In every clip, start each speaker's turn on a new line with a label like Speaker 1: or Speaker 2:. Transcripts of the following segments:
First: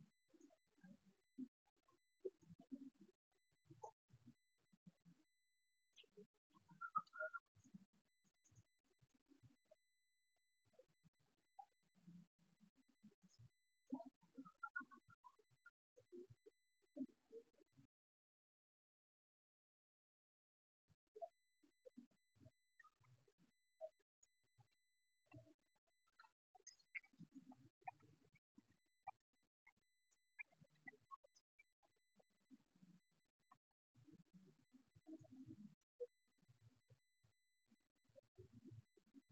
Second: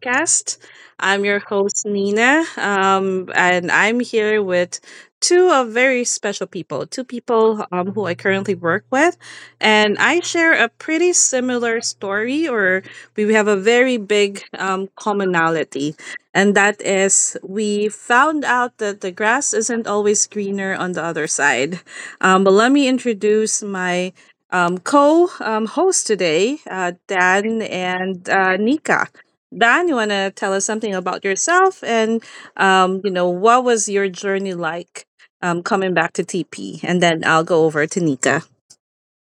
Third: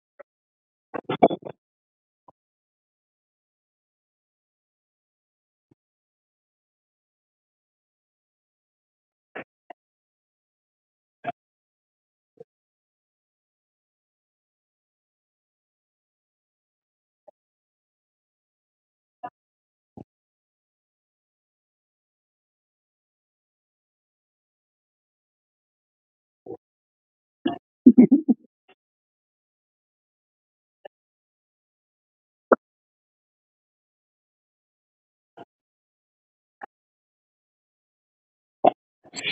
Speaker 1: podcast. I'm your host Nina, and I'm here with two of very special people, two people who I currently work with, and I share a pretty similar story, or we have a very big commonality, and that is we found out that the grass isn't always greener on the other side. But let me introduce my co host today, Dan and Nika. Dan, you want to tell us something about yourself and, you know, what was your journey like coming back to TP? And then I'll go over to Nika.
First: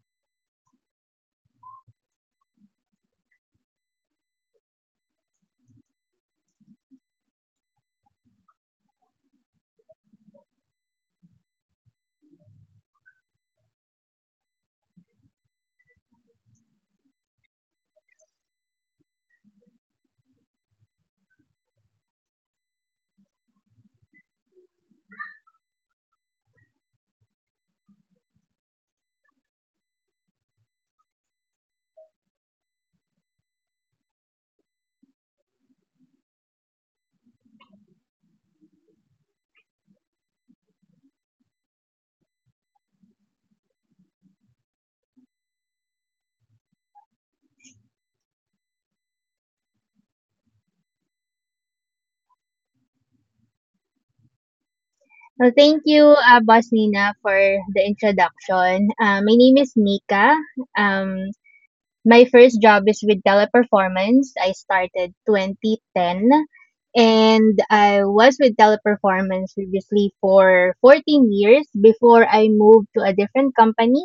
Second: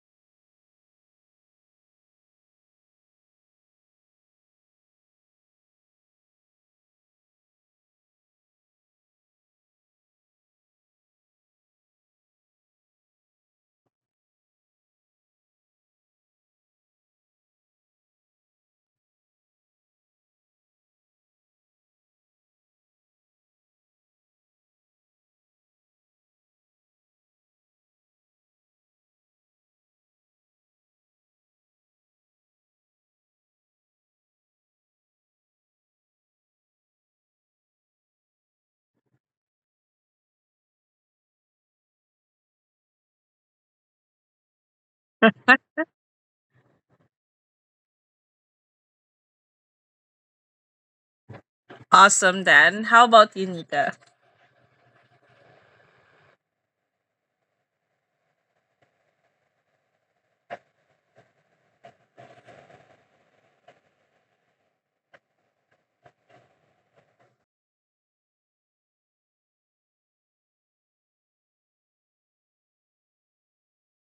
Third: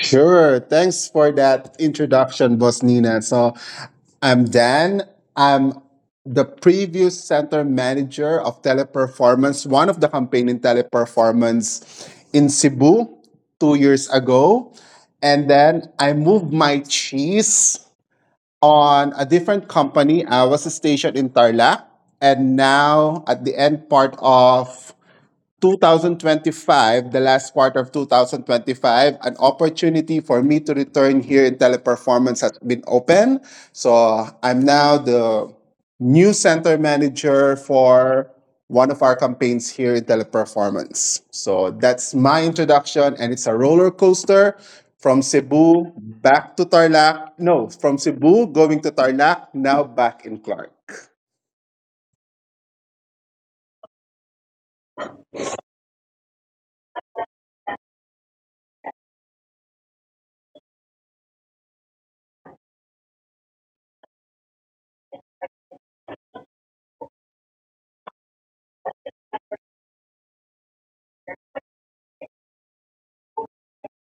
Speaker 2: Sure. Thanks for that introduction, Boss Nina. So I'm Dan. I'm the previous center manager of Teleperformance, one of the campaign in Teleperformance in Cebu 2 years ago. And then I moved my cheese on a different company. I was stationed in Tarlac. And now at the end part of 2025, the last quarter of 2025, an opportunity for me to return here in Teleperformance has been open. So I'm now the new center manager for one of our campaigns here in Teleperformance. So that's my introduction, and it's a roller coaster from Cebu back to Tarlac. No, from Cebu going to Tarlac, now back in Clark.
Speaker 1: Awesome, Dan. How about you, Nika?
Speaker 3: Well, thank you, Boss Nina, for the introduction. My name is Nika. Um, my first job is with Teleperformance. I started 2010, and I was with Teleperformance previously for 14 years before I moved to a different company.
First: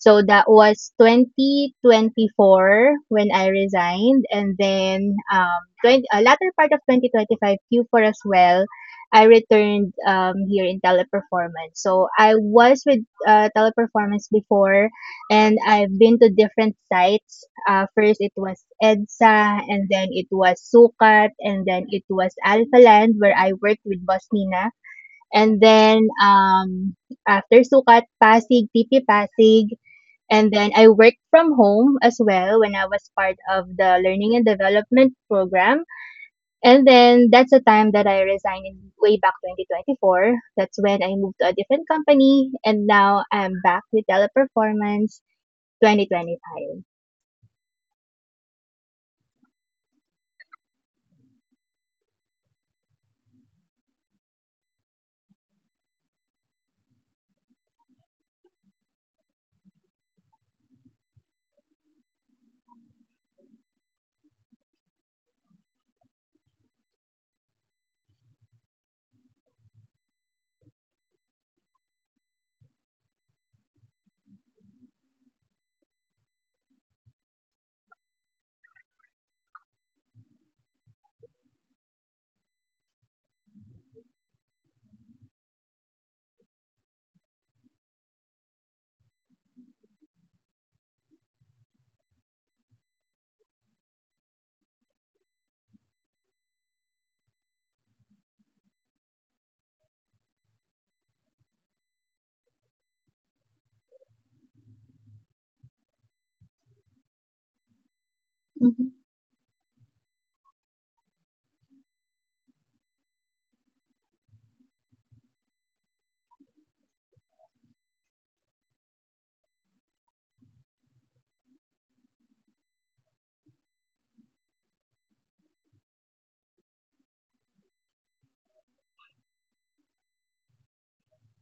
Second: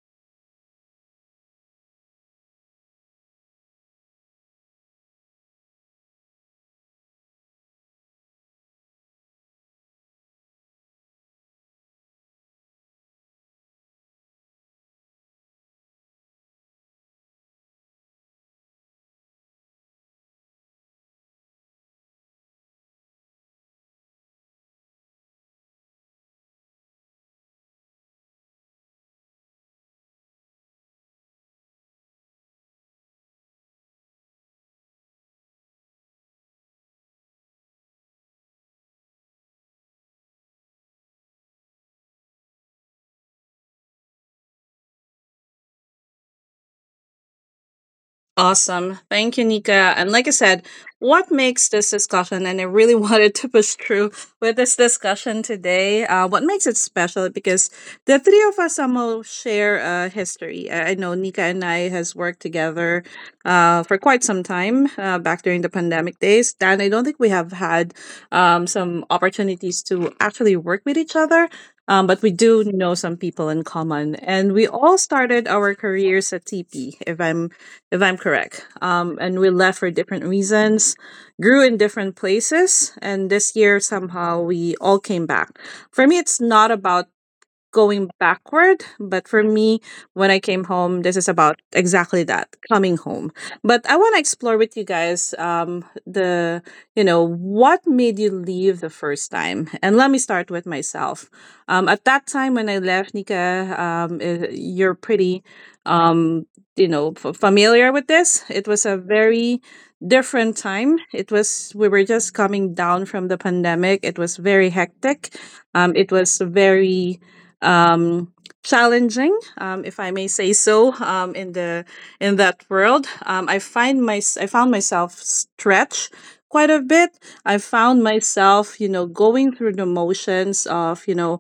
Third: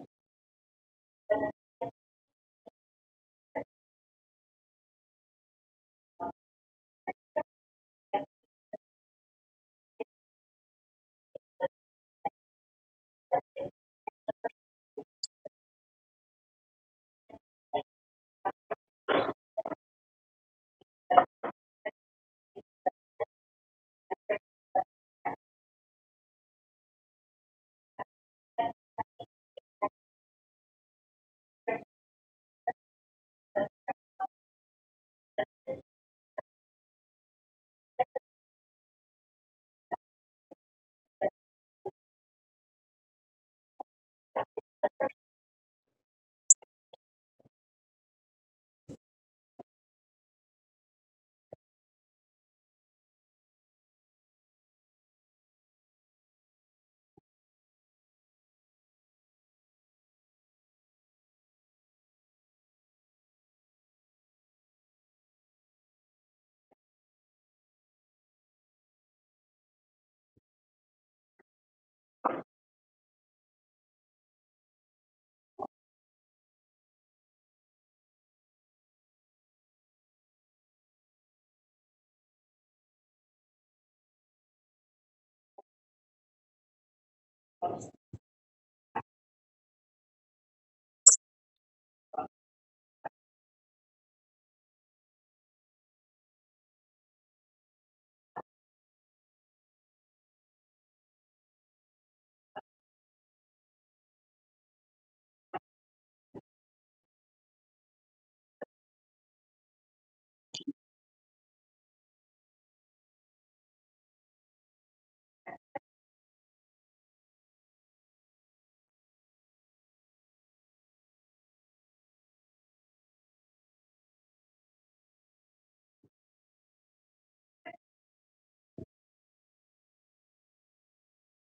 Speaker 3: So that was 2024 when I resigned, and then latter part of 2025 Q4 as well. I returned here in Teleperformance. So I was with Teleperformance before, and I've been to different sites. First, it was EDSA, and then it was Sukat, and then it was Alphaland, where I worked with Boss Nina. And then after Sukat, Pasig, TP Pasig. And then I worked from home as well when I was part of the learning and development program. And then that's the time that I resigned in way back 2024. That's when I moved to a different company. And now I'm back with Teleperformance 2025.
Speaker 1: Awesome. Thank you, Nika. And like I said, what makes this discussion, and I really wanted to push through with this discussion today, what makes it special? Because the three of us somehow share a history. I know Nika and I has worked together for quite some time back during the pandemic days. And I don't think we have had some opportunities to actually work with each other. But we do know some people in common, and we all started our careers at TP. If I'm correct. And we left for different reasons, grew in different places, and this year somehow we all came back. For me, it's not about going backward. But for me, when I came home, this is about exactly that coming home. But I want to explore with you guys the, you know, what made you leave the first time? And let me start with myself. At that time when I left, Nika, you're pretty, um, you know, familiar with this. It was a very different time. It was, we were just coming down from the pandemic. It was very hectic it was very um, challenging, if I may say so, in the in that world. I find my I found myself stretched quite a bit. I found myself, you know, going through the motions of, you know,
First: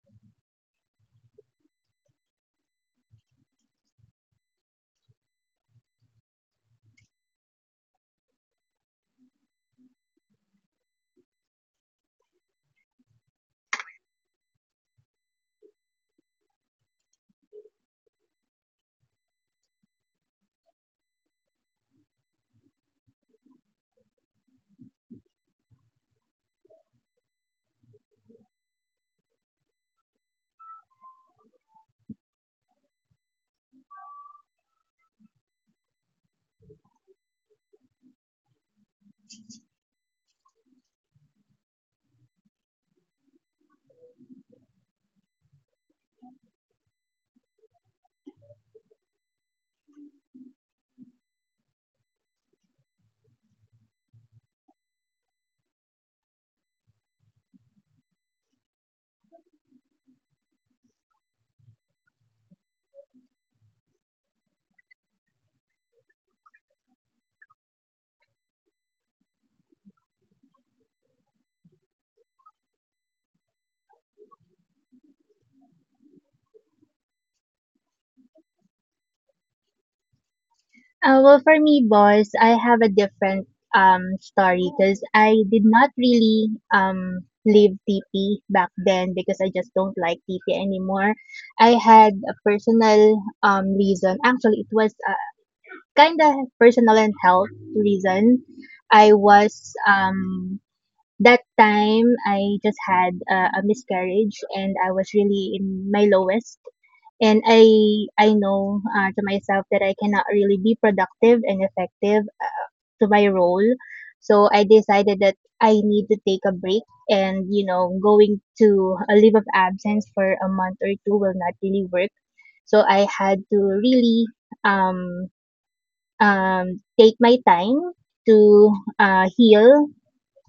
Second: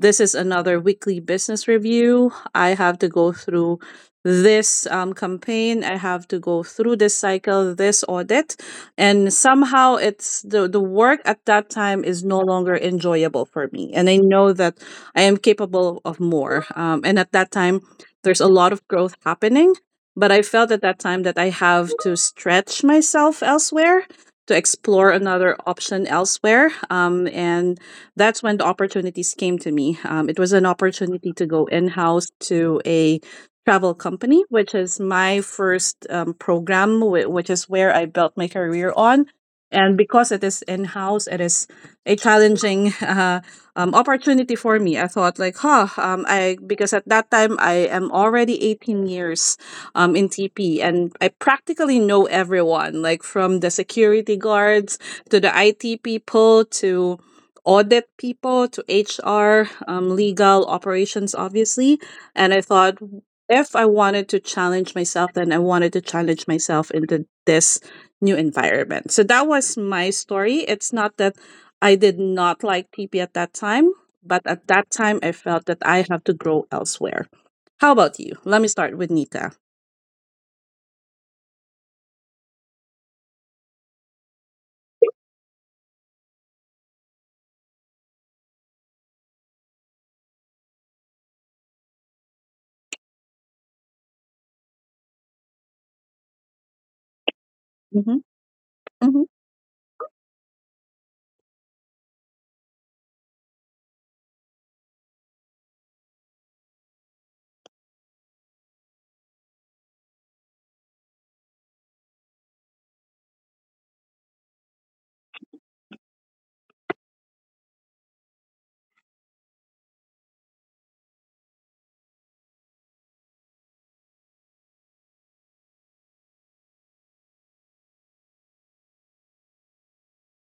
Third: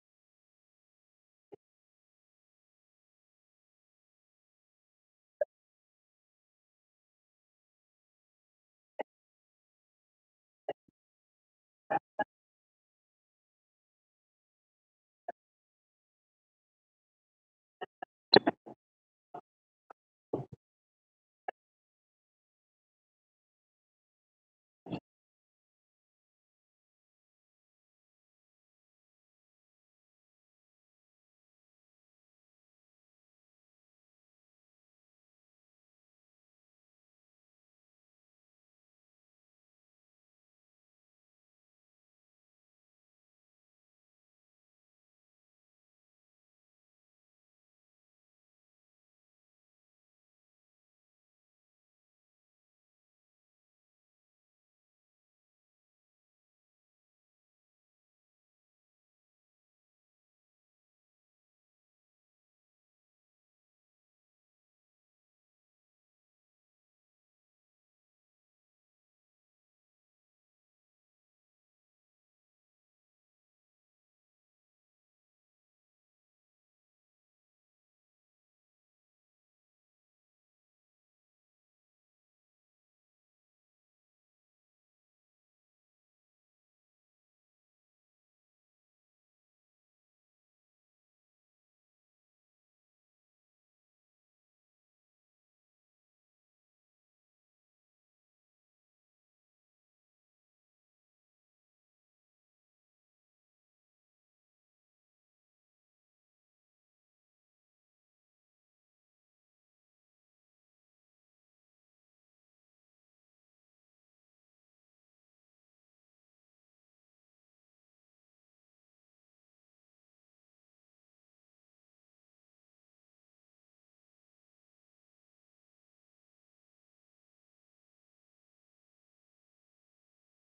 Speaker 1: this is another weekly business review. I have to go through this campaign. I have to go through this cycle, this audit, and somehow it's the work at that time is no longer enjoyable for me. And I know that I am capable of more. And at that time, there's a lot of growth happening. But I felt at that time that I have to stretch myself elsewhere to explore another option elsewhere. And that's when the opportunities came to me. It was an opportunity to go in house to a travel company, which is my first program, which is where I built my career on. And because it is in house, it is a challenging opportunity for me. I thought like, huh, I because at that time I am already 18 years in TP and I practically know everyone, like from the security guards to the IT people to audit people to HR, legal operations, obviously. And I thought if I wanted to challenge myself, then I wanted to challenge myself into this new environment. So that was my story. It's not that I did not like TP at that time, but at that time I felt that I have to grow elsewhere. How about you? Let me start with Nika.
Speaker 3: Well, for me, boss, I have a different story, because I did not really leave TP back then because I just don't like TP anymore. I had a personal reason. Actually, it was kind of personal and health
Speaker 1: Hmm.
Speaker 3: reason. I
Speaker 1: Hmm.
Speaker 3: was um that time, I just had a miscarriage, and I was really in my lowest, and I know, to myself, that I cannot really be productive and effective, to my role. So I decided that I need to take a break, and you know, going to a leave of absence for a month or two will not really work. So I had to really um take my time to heal,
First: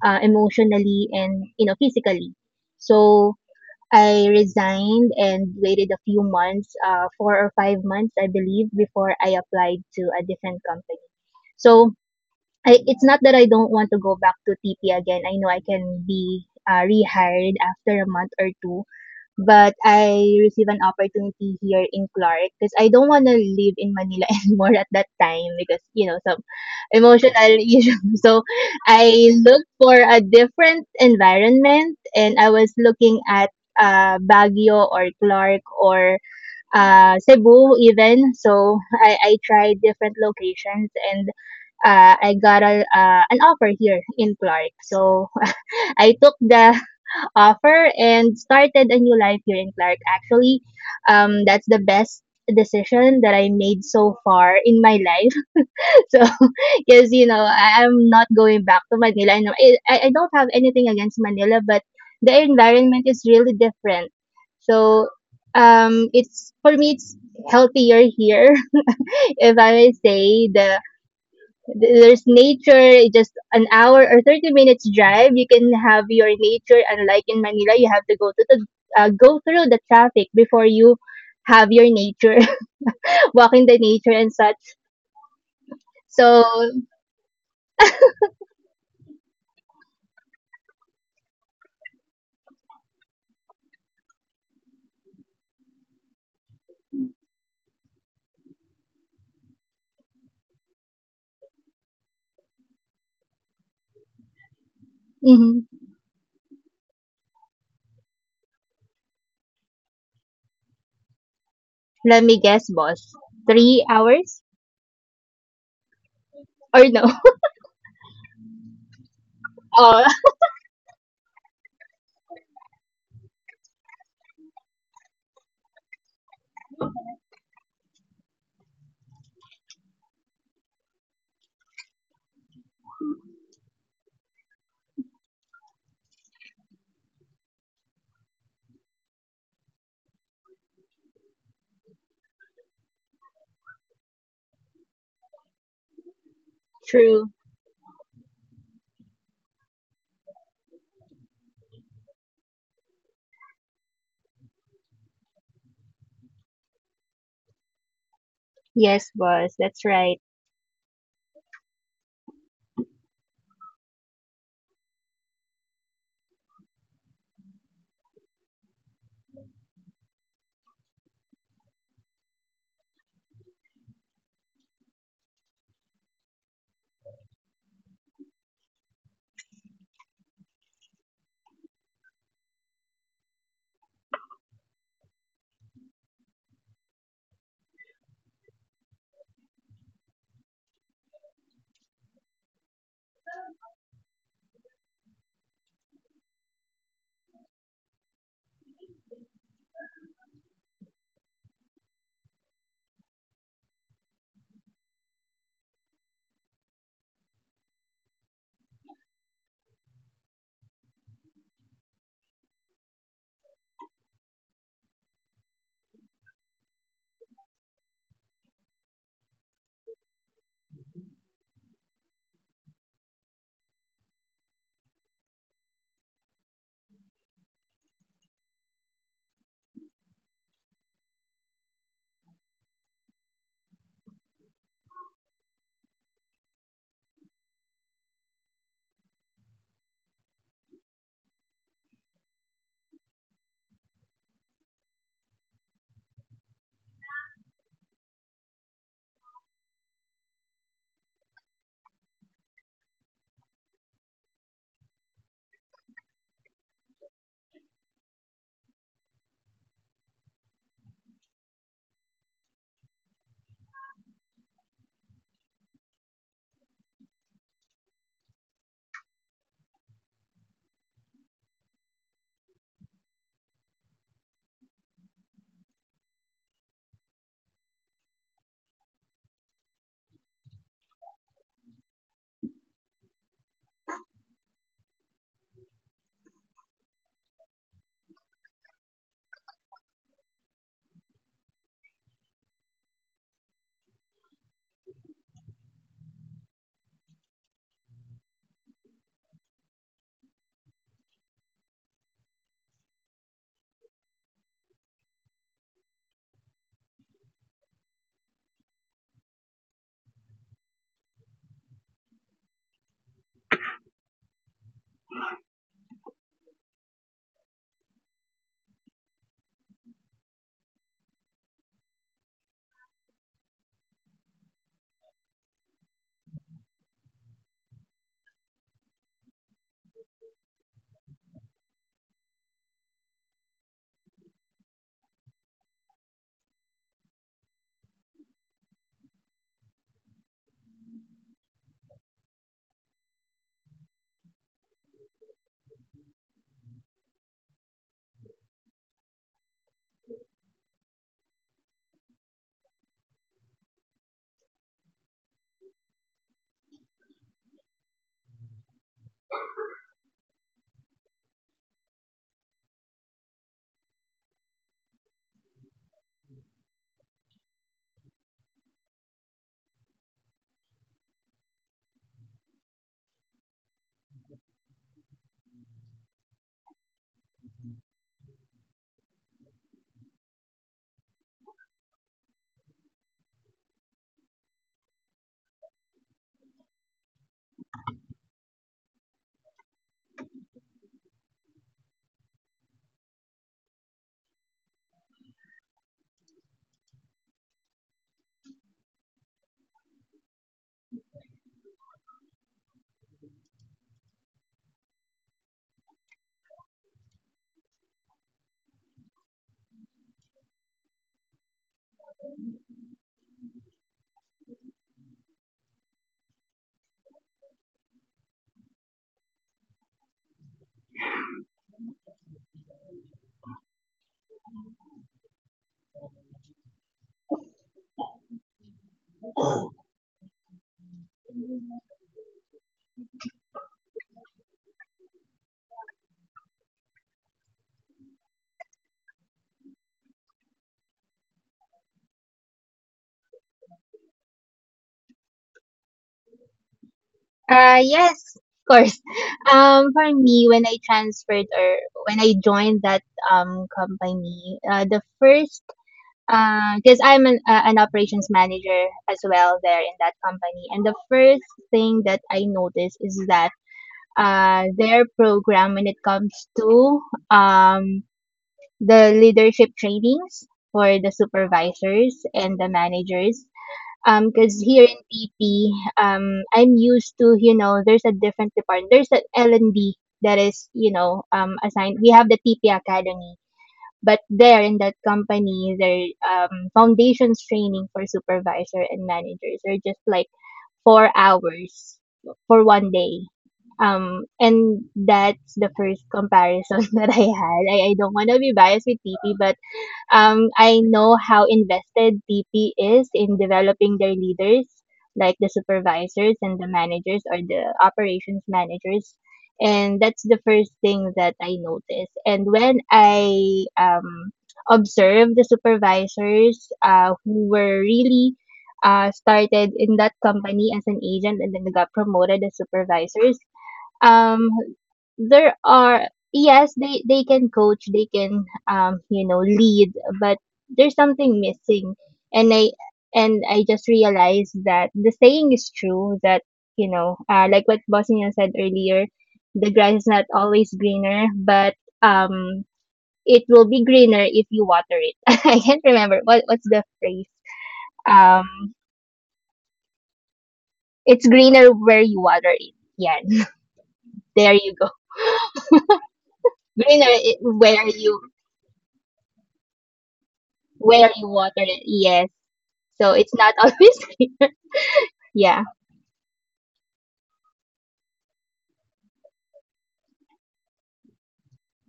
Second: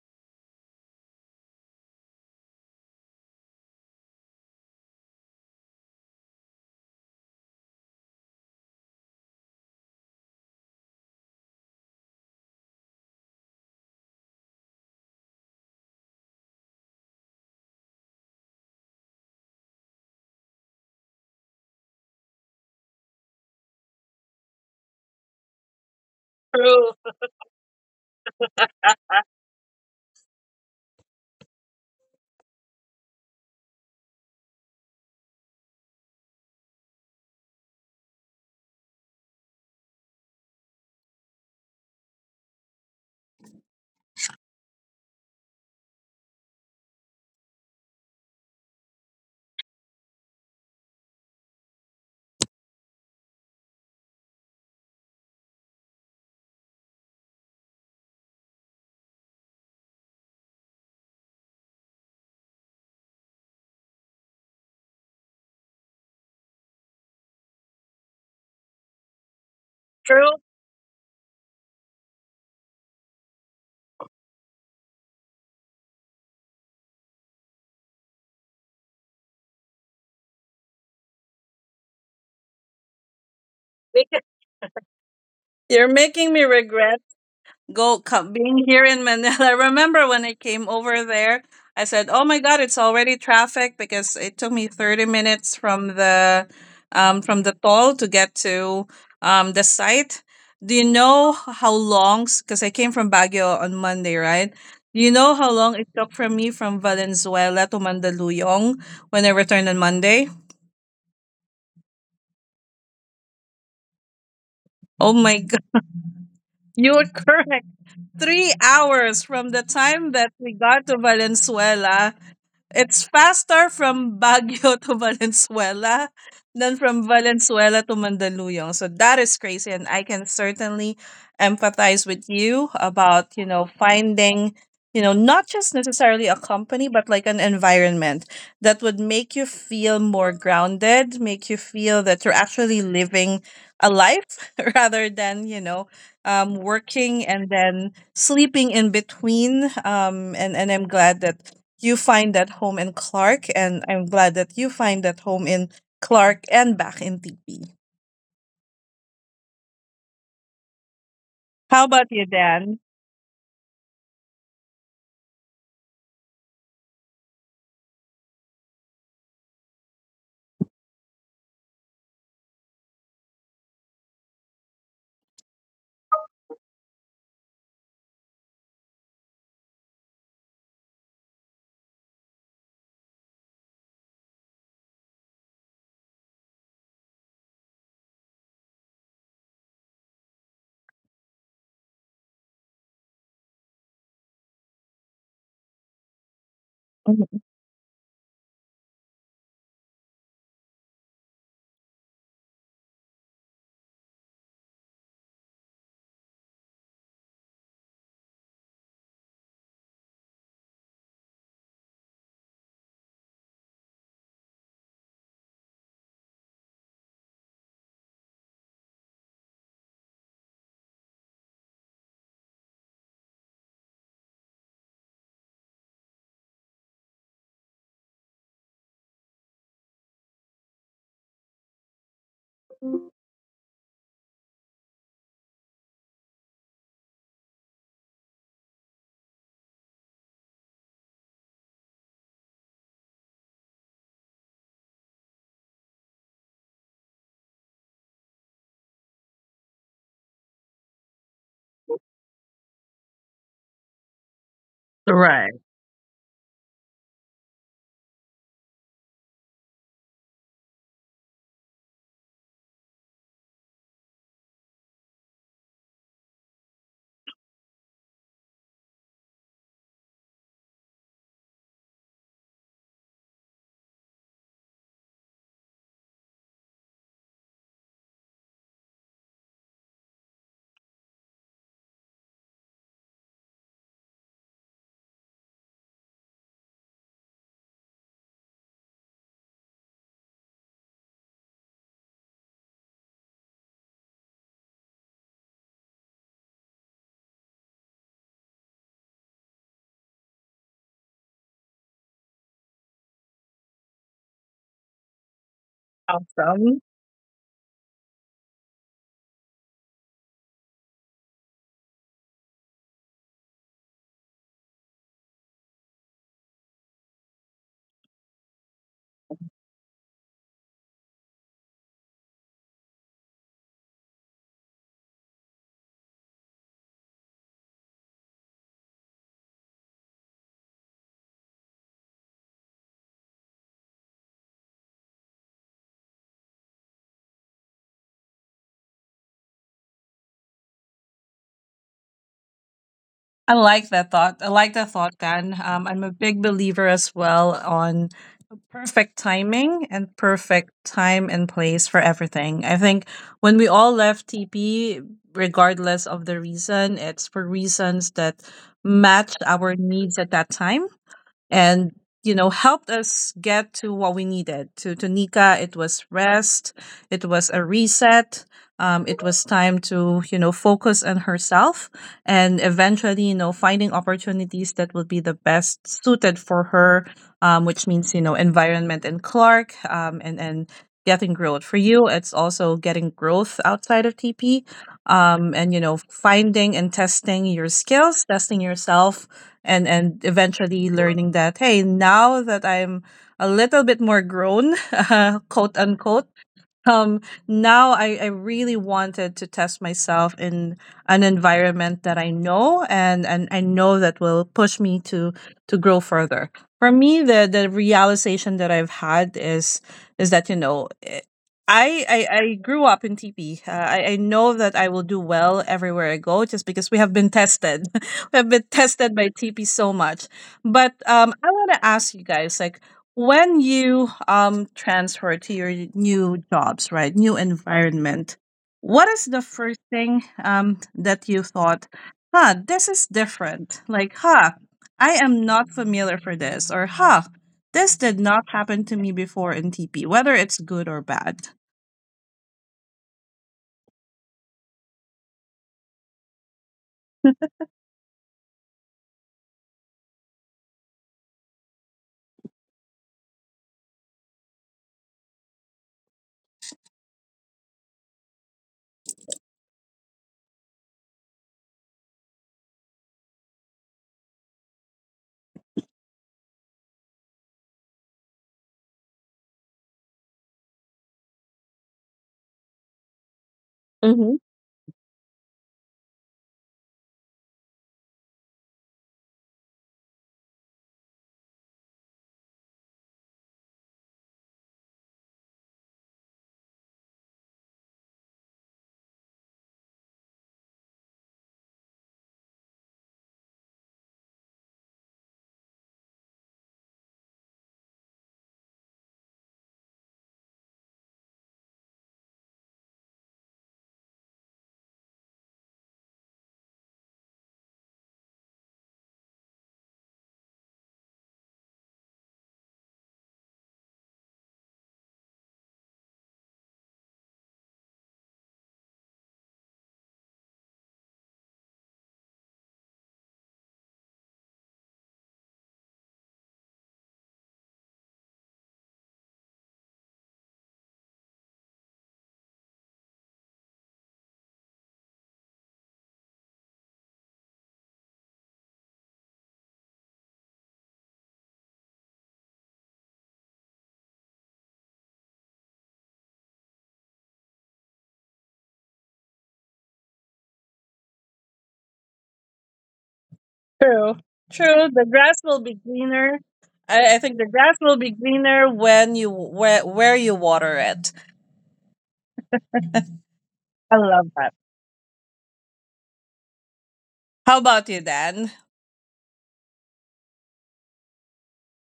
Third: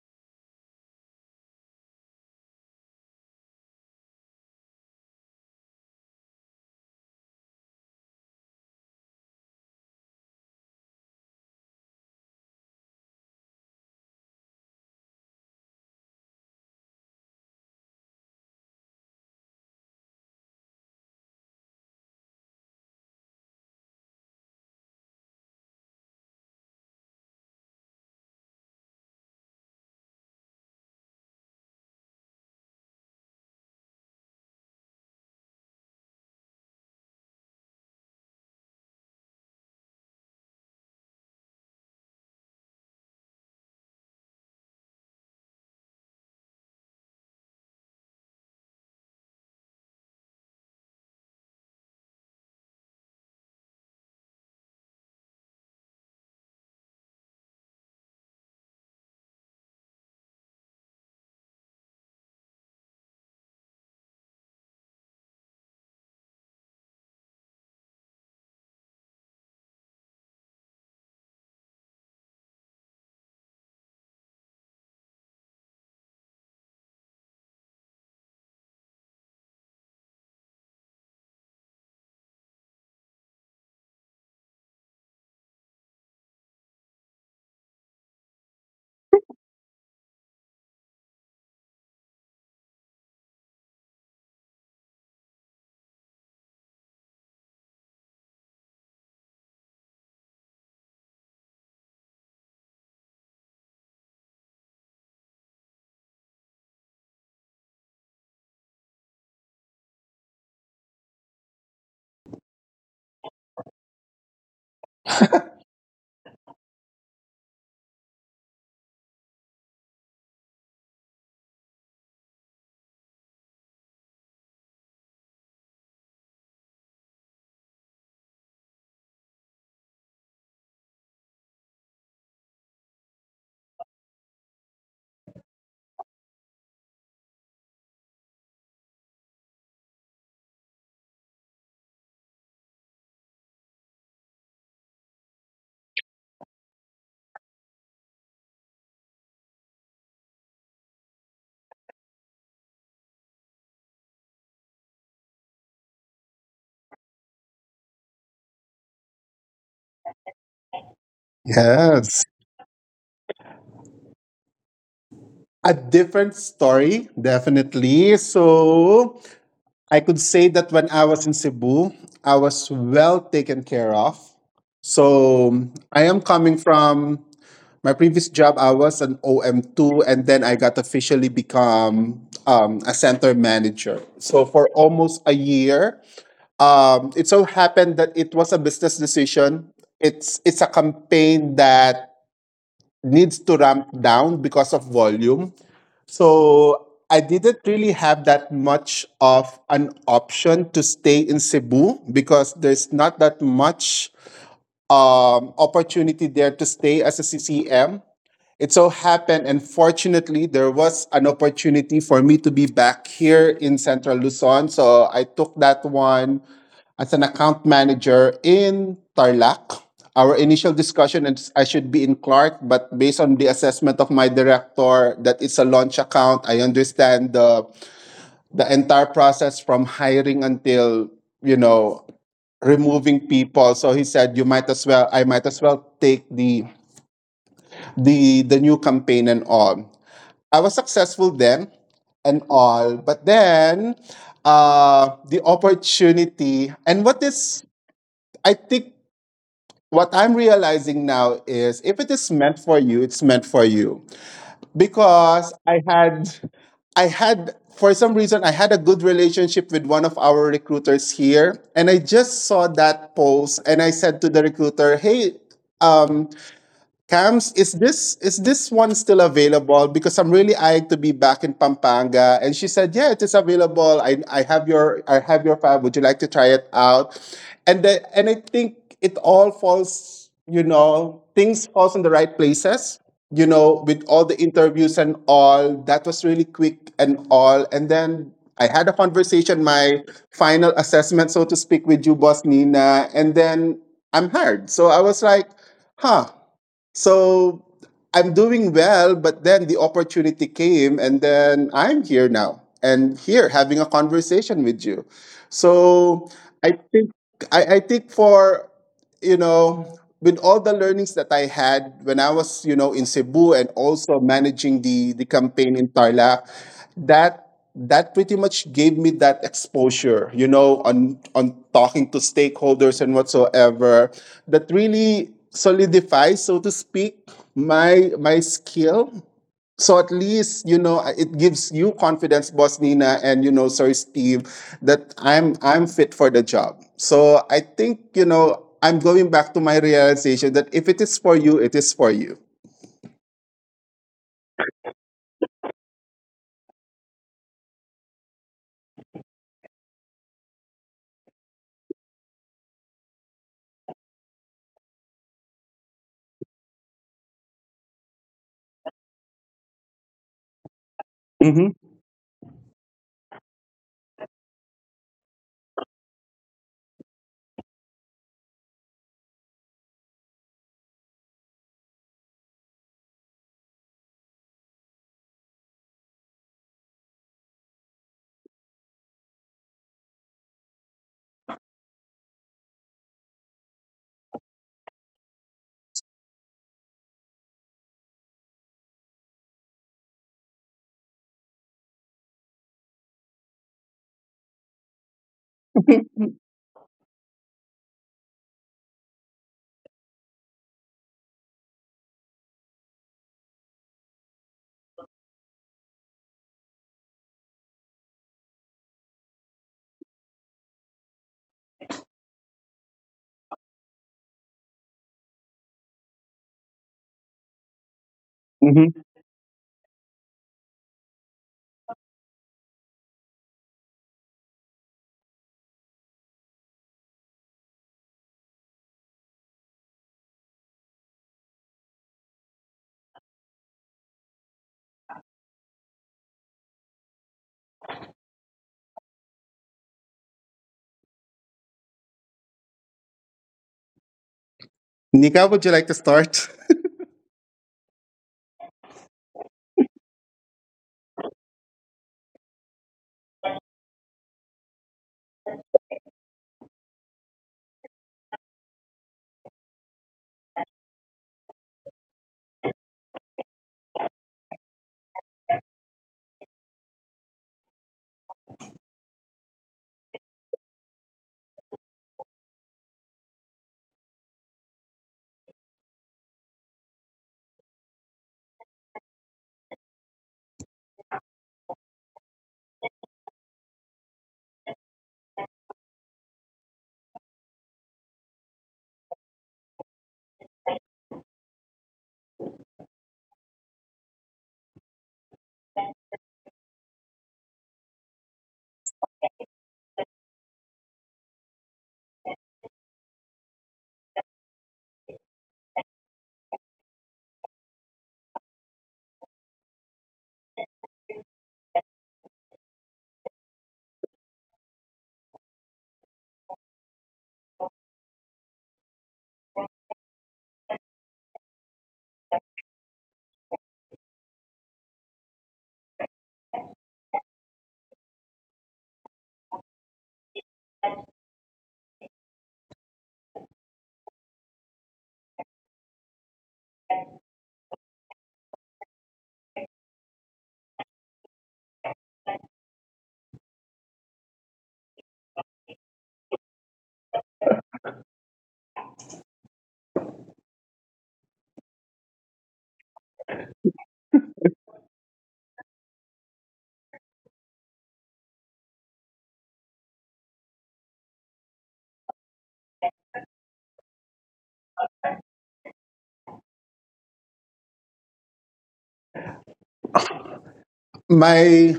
Speaker 3: emotionally and, you know, physically. So I resigned and waited a few months, 4 or 5 months, I believe, before I applied to a different company. So it's not that I don't want to go back to TP again. I know I can be rehired after a month or two, but I received an opportunity here in Clark because I don't want to live in Manila anymore at that time because, you know, some emotional issues. So I looked for a different environment, and I was looking at Baguio or Clark or Cebu even. So I tried different locations, and I got an offer here in Clark. So I took the offer and started a new life here in Clark. Actually, that's the best decision that I made so far in my life. So, because you know, I'm not going back to Manila. I know I don't have anything against Manila, but the environment is really different. So, it's for me, it's healthier here, if I may
Speaker 1: True.
Speaker 3: say there's nature, just an hour or 30 minutes drive. You can have your nature. Unlike in Manila, you have to go to the go through the traffic before you have your nature, walking the nature
Speaker 1: Because
Speaker 3: and such.
Speaker 1: you're making me
Speaker 3: So
Speaker 1: regret being here in Manila. I remember when I came over there, I said, "Oh my God, it's already traffic because it took me 30 minutes from the toll to get to the site." Do you know how long? Because I came from Baguio on Monday, right? Do you know how
Speaker 3: mhm.
Speaker 1: long it took from me from Valenzuela to Mandaluyong when I returned on Monday?
Speaker 3: Let me guess, boss. 3 hours,
Speaker 1: Oh my God,
Speaker 3: or
Speaker 1: you were
Speaker 3: no?
Speaker 1: correct. 3 hours from the time
Speaker 3: Oh,
Speaker 1: that we got to Valenzuela. It's faster from Baguio to Valenzuela than from Valenzuela to Mandaluyong. So that is crazy. And I can certainly empathize with you about, you know, finding, you know, not just necessarily a company, but like an environment that would make you feel more grounded, make you feel that you're actually living a life rather than, you know, working
Speaker 3: true.
Speaker 1: and then sleeping in between. And I'm glad that you find that home in Clark, and I'm glad that you find that home in Clark and back in TP.
Speaker 3: Yes, boss. That's right.
Speaker 1: How about you,
Speaker 2: Yes.
Speaker 1: Dan?
Speaker 2: A different story, definitely. So I could say that when I was in Cebu, I was well taken care of. So I am coming from my previous job. I was an OM2, and then I got officially become a center manager. So for almost a year, it so happened that it was a business decision. It's a campaign that needs to ramp down because of volume. So I didn't really have that much of an option to stay in Cebu because there's not that much opportunity there to stay as a CCM. It so happened, and fortunately, there was an opportunity for me to be back here in Central Luzon. So I took that one as an account manager in Tarlac. Our initial discussion is I should be in Clark, but based on the assessment of my director that it's a launch account, I understand the entire process from hiring until you know
Speaker 1: Mhm.
Speaker 2: removing people. So he said you might as well I might as well take the new campaign and all. I was successful then and all, but then the opportunity and what is I think what I'm realizing now is if it is meant for you, it's meant for you
Speaker 1: Right.
Speaker 2: because I had for some reason I had a good relationship with one of our recruiters here, and I just saw that post and I said to the recruiter, "Hey, um Cams, is this one still available? Because I'm really eyeing to be back in Pampanga." And she said, "Yeah, it is available. I have your I have your fab. Would you like to try it out?" And the, and I think it all falls, you know, things falls in the right places. You know, with all the interviews and all, that was really quick and all. And then I had a conversation, my final assessment, so to speak, with you, Boss Nina, and then I'm hired. So I was like, huh, so I'm doing well, but then the opportunity came, and then I'm here now and here having a conversation with you. So
Speaker 1: Awesome.
Speaker 2: I think I think for you know, with all the learnings that I had when I was, you know, in Cebu and also managing the campaign in Tarlac, that that pretty much gave me that exposure, you know, on talking to stakeholders and whatsoever. That really solidifies, so to speak, my skill, so at least you know it gives you confidence, Boss Nina, and you know, Sir Steve, that I'm fit for the job. So I think you know I'm going back to my realization that if it is for you, it is for you.
Speaker 1: I like that thought. I like that thought, Dan. I'm a big believer as well on perfect timing and perfect time and place for everything. I think when we all left TP, regardless of the reason, it's for reasons that matched our needs at that time
Speaker 2: Mm-hmm.
Speaker 1: and you know helped us get to what we needed to nika it was rest it was a reset, it was time to you know focus on herself and eventually you know finding opportunities that will be the best suited for her, which means you know environment and clark and getting growth for you it's also getting growth outside of tp, and you know finding and testing your skills testing yourself and eventually learning that hey now that I'm a little bit more grown quote unquote, um now I really wanted to test myself in an environment that I know and I know that will push me to grow further. For me the realization that I've had is that you know I grew up in TP. I know that I will do well everywhere I go just because we have been tested. We have been
Speaker 2: Mm-hmm.
Speaker 1: tested by TP so much. But I want to ask you guys like when you transfer to your new jobs right new environment, what is the first thing that you thought huh this is different like huh I am not familiar for this or huh this did not happen to me before in tp whether it's good or bad.
Speaker 2: Nika, would you like to start?
Speaker 3: Yes, of course. For me, when I transferred, or when I joined that company, the first, because I'm an operations manager as well there in that company. And the first thing that I noticed is that, their program when it comes to, um, the leadership trainings for the supervisors and the managers.
Speaker 1: Mm-hmm.
Speaker 3: Because here in PP, I'm used to, you know, there's a different department. There's an L and D that is, you know, assigned. We have the TP Academy, but there in that company, their foundations training for supervisor and managers are just like 4 hours for one day. And that's the first comparison that I had. I don't want to be biased with TP, but I know how invested TP is in developing their leaders, like the supervisors and the managers, or the operations managers. And that's the first thing that I noticed. And when I observe the supervisors, who were really, started in that company as an agent and then got promoted as supervisors, um, there are, yes, they can coach, they can, you know, lead, but there's something missing, and I just realized that the saying is true, that, you know, like what bosnia said earlier, the grass is not always greener, but um it will be greener if you water it. I can't remember what's the phrase. um it's greener where you water it. Yeah.
Speaker 1: True.
Speaker 3: There you go.
Speaker 1: True. The grass will be greener.
Speaker 3: greener
Speaker 1: I think
Speaker 3: i-
Speaker 1: the grass
Speaker 3: where
Speaker 1: will
Speaker 3: you
Speaker 1: be greener when you where you water
Speaker 3: where
Speaker 1: it.
Speaker 3: you water it. Yes. So it's not always
Speaker 1: I love
Speaker 3: clear.
Speaker 1: that.
Speaker 3: Yeah.
Speaker 1: How about you, Dan?
Speaker 2: My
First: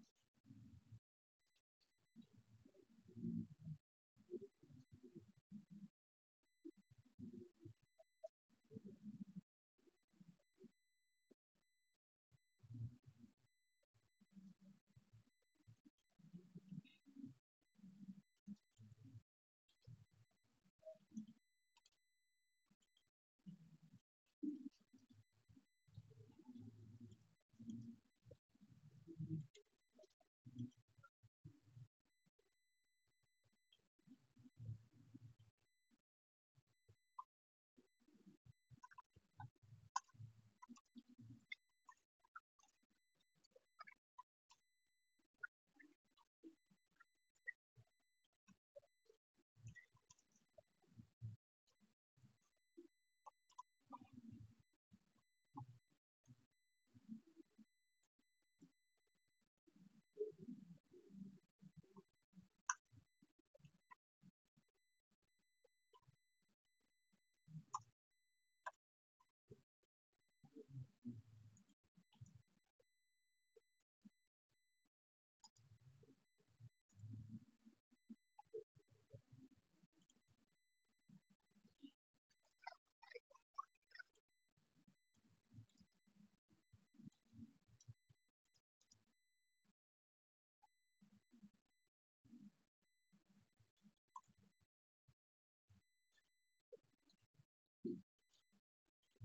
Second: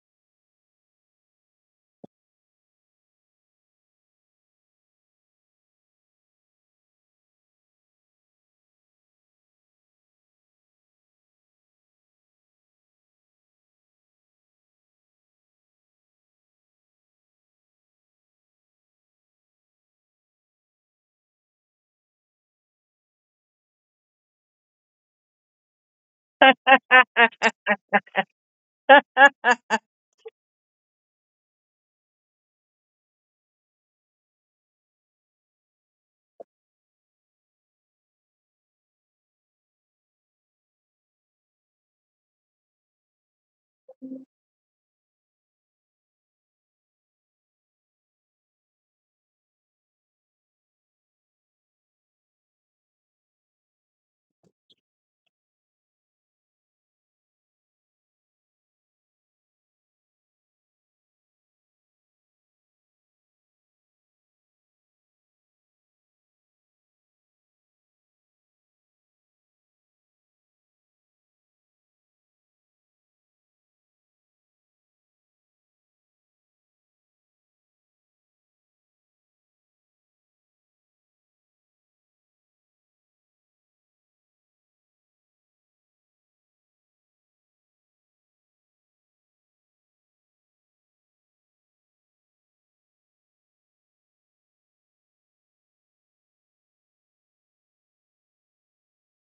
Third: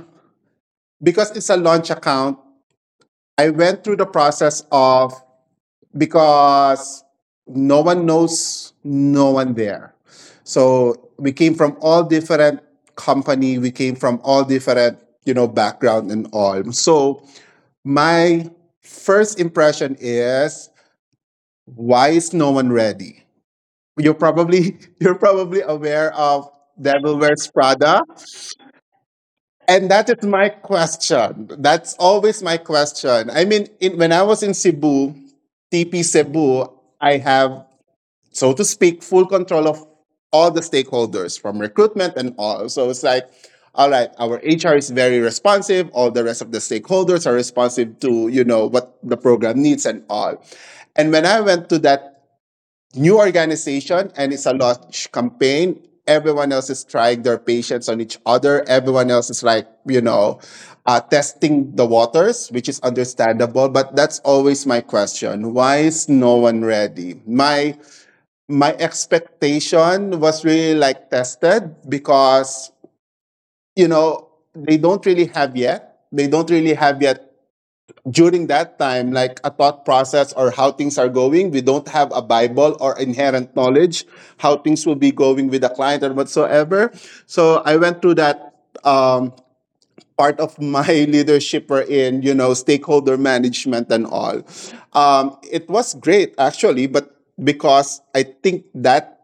Speaker 2: because it's a launch account, I went through the process of because no one knows no one there. So we came from all different company, we came from all different, you know, background and all. So my first impression is why is no one ready? You're probably you're probably aware of Devil Wears Prada. And that is my question. That's always my question. I mean, in, when I was in Cebu, TP Cebu, I have so to speak, full control of all the stakeholders from recruitment and all. So it's like, all right, our HR is very responsive. All the rest of the stakeholders are responsive to, you know, what the program needs and all. And when I went to that new organization and it's a launch campaign, everyone else is trying their patience on each other. Everyone else is like, you know, testing the waters, which is understandable. But that's always my question. Why is no one ready? My expectation was really like tested because you know they don't really have yet they don't really have yet during that time like a thought process or how things are going. We don't have a bible or inherent knowledge how things will be going with the client or whatsoever. So I went through that part of my leadership were in, you know, stakeholder management and all. It was great actually, but because I think that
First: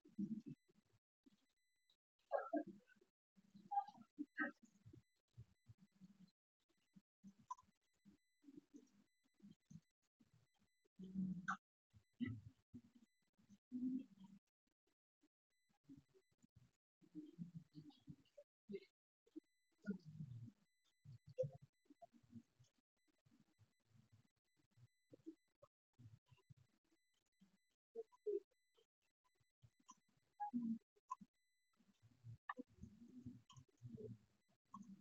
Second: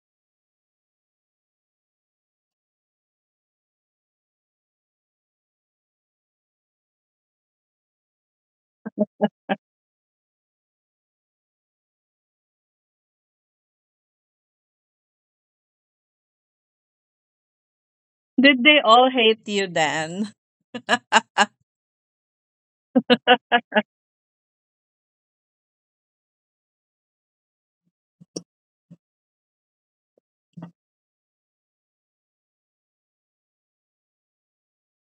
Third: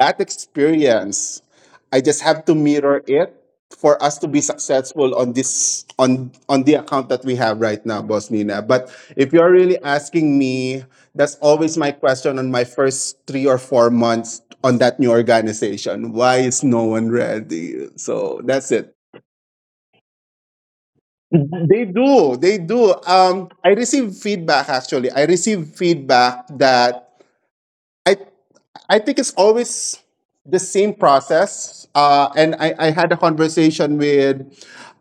Speaker 2: that experience, I just have to mirror it for us to be successful on this on the account that we have right now, Boss Nina. But if you're really asking me, that's always my question on my first 3 or 4 months on that new organization. Why is no one ready? So
Speaker 1: Did
Speaker 2: that's
Speaker 1: they
Speaker 2: it.
Speaker 1: all hate you, Dan?
Speaker 2: They do. They do. I received feedback actually. I received feedback that I I think it's always the same process. And I had a conversation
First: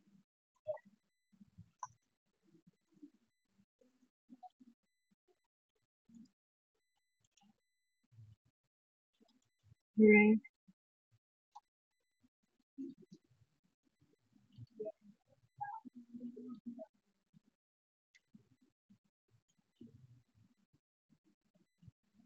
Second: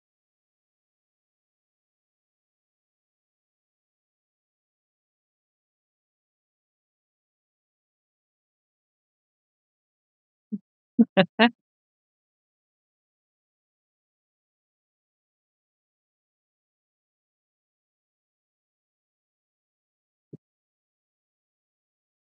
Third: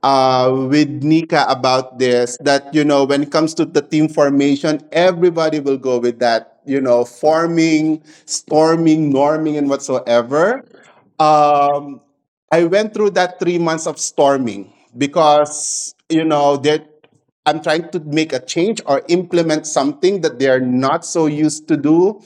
Speaker 2: with Nika about this that you know when it comes to the team formation, everybody will go with that you know forming, storming, norming, and
Speaker 3: Right.
Speaker 2: whatsoever. Um, I went through that 3 months of storming because you know that I'm trying to make a change or implement something that they are not so used to do.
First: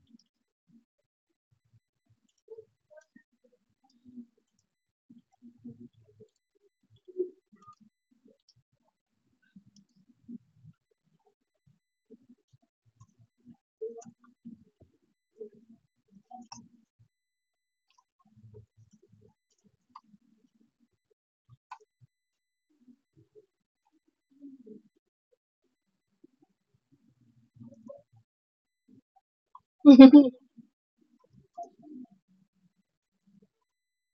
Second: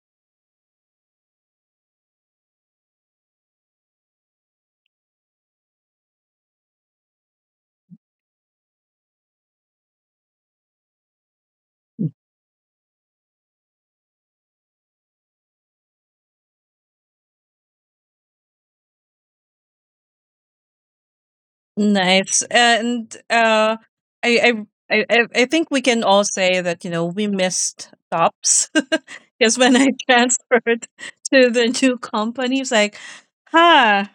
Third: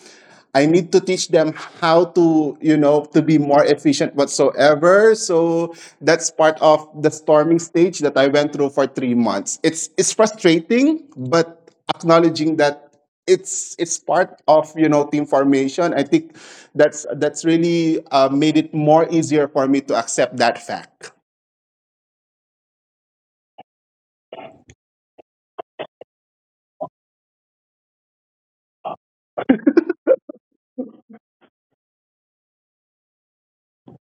Speaker 2: I need to teach them how to, you know, to be more efficient whatsoever. So that's part of the storming stage that I went through for 3 months. It's frustrating, but acknowledging that it's part of you know team formation. I think that's really made it more easier for me to accept that fact.
Speaker 1: Nice. And I I think we can all say that, you know, we missed tops. Because when I transferred to the new company, it's like, huh,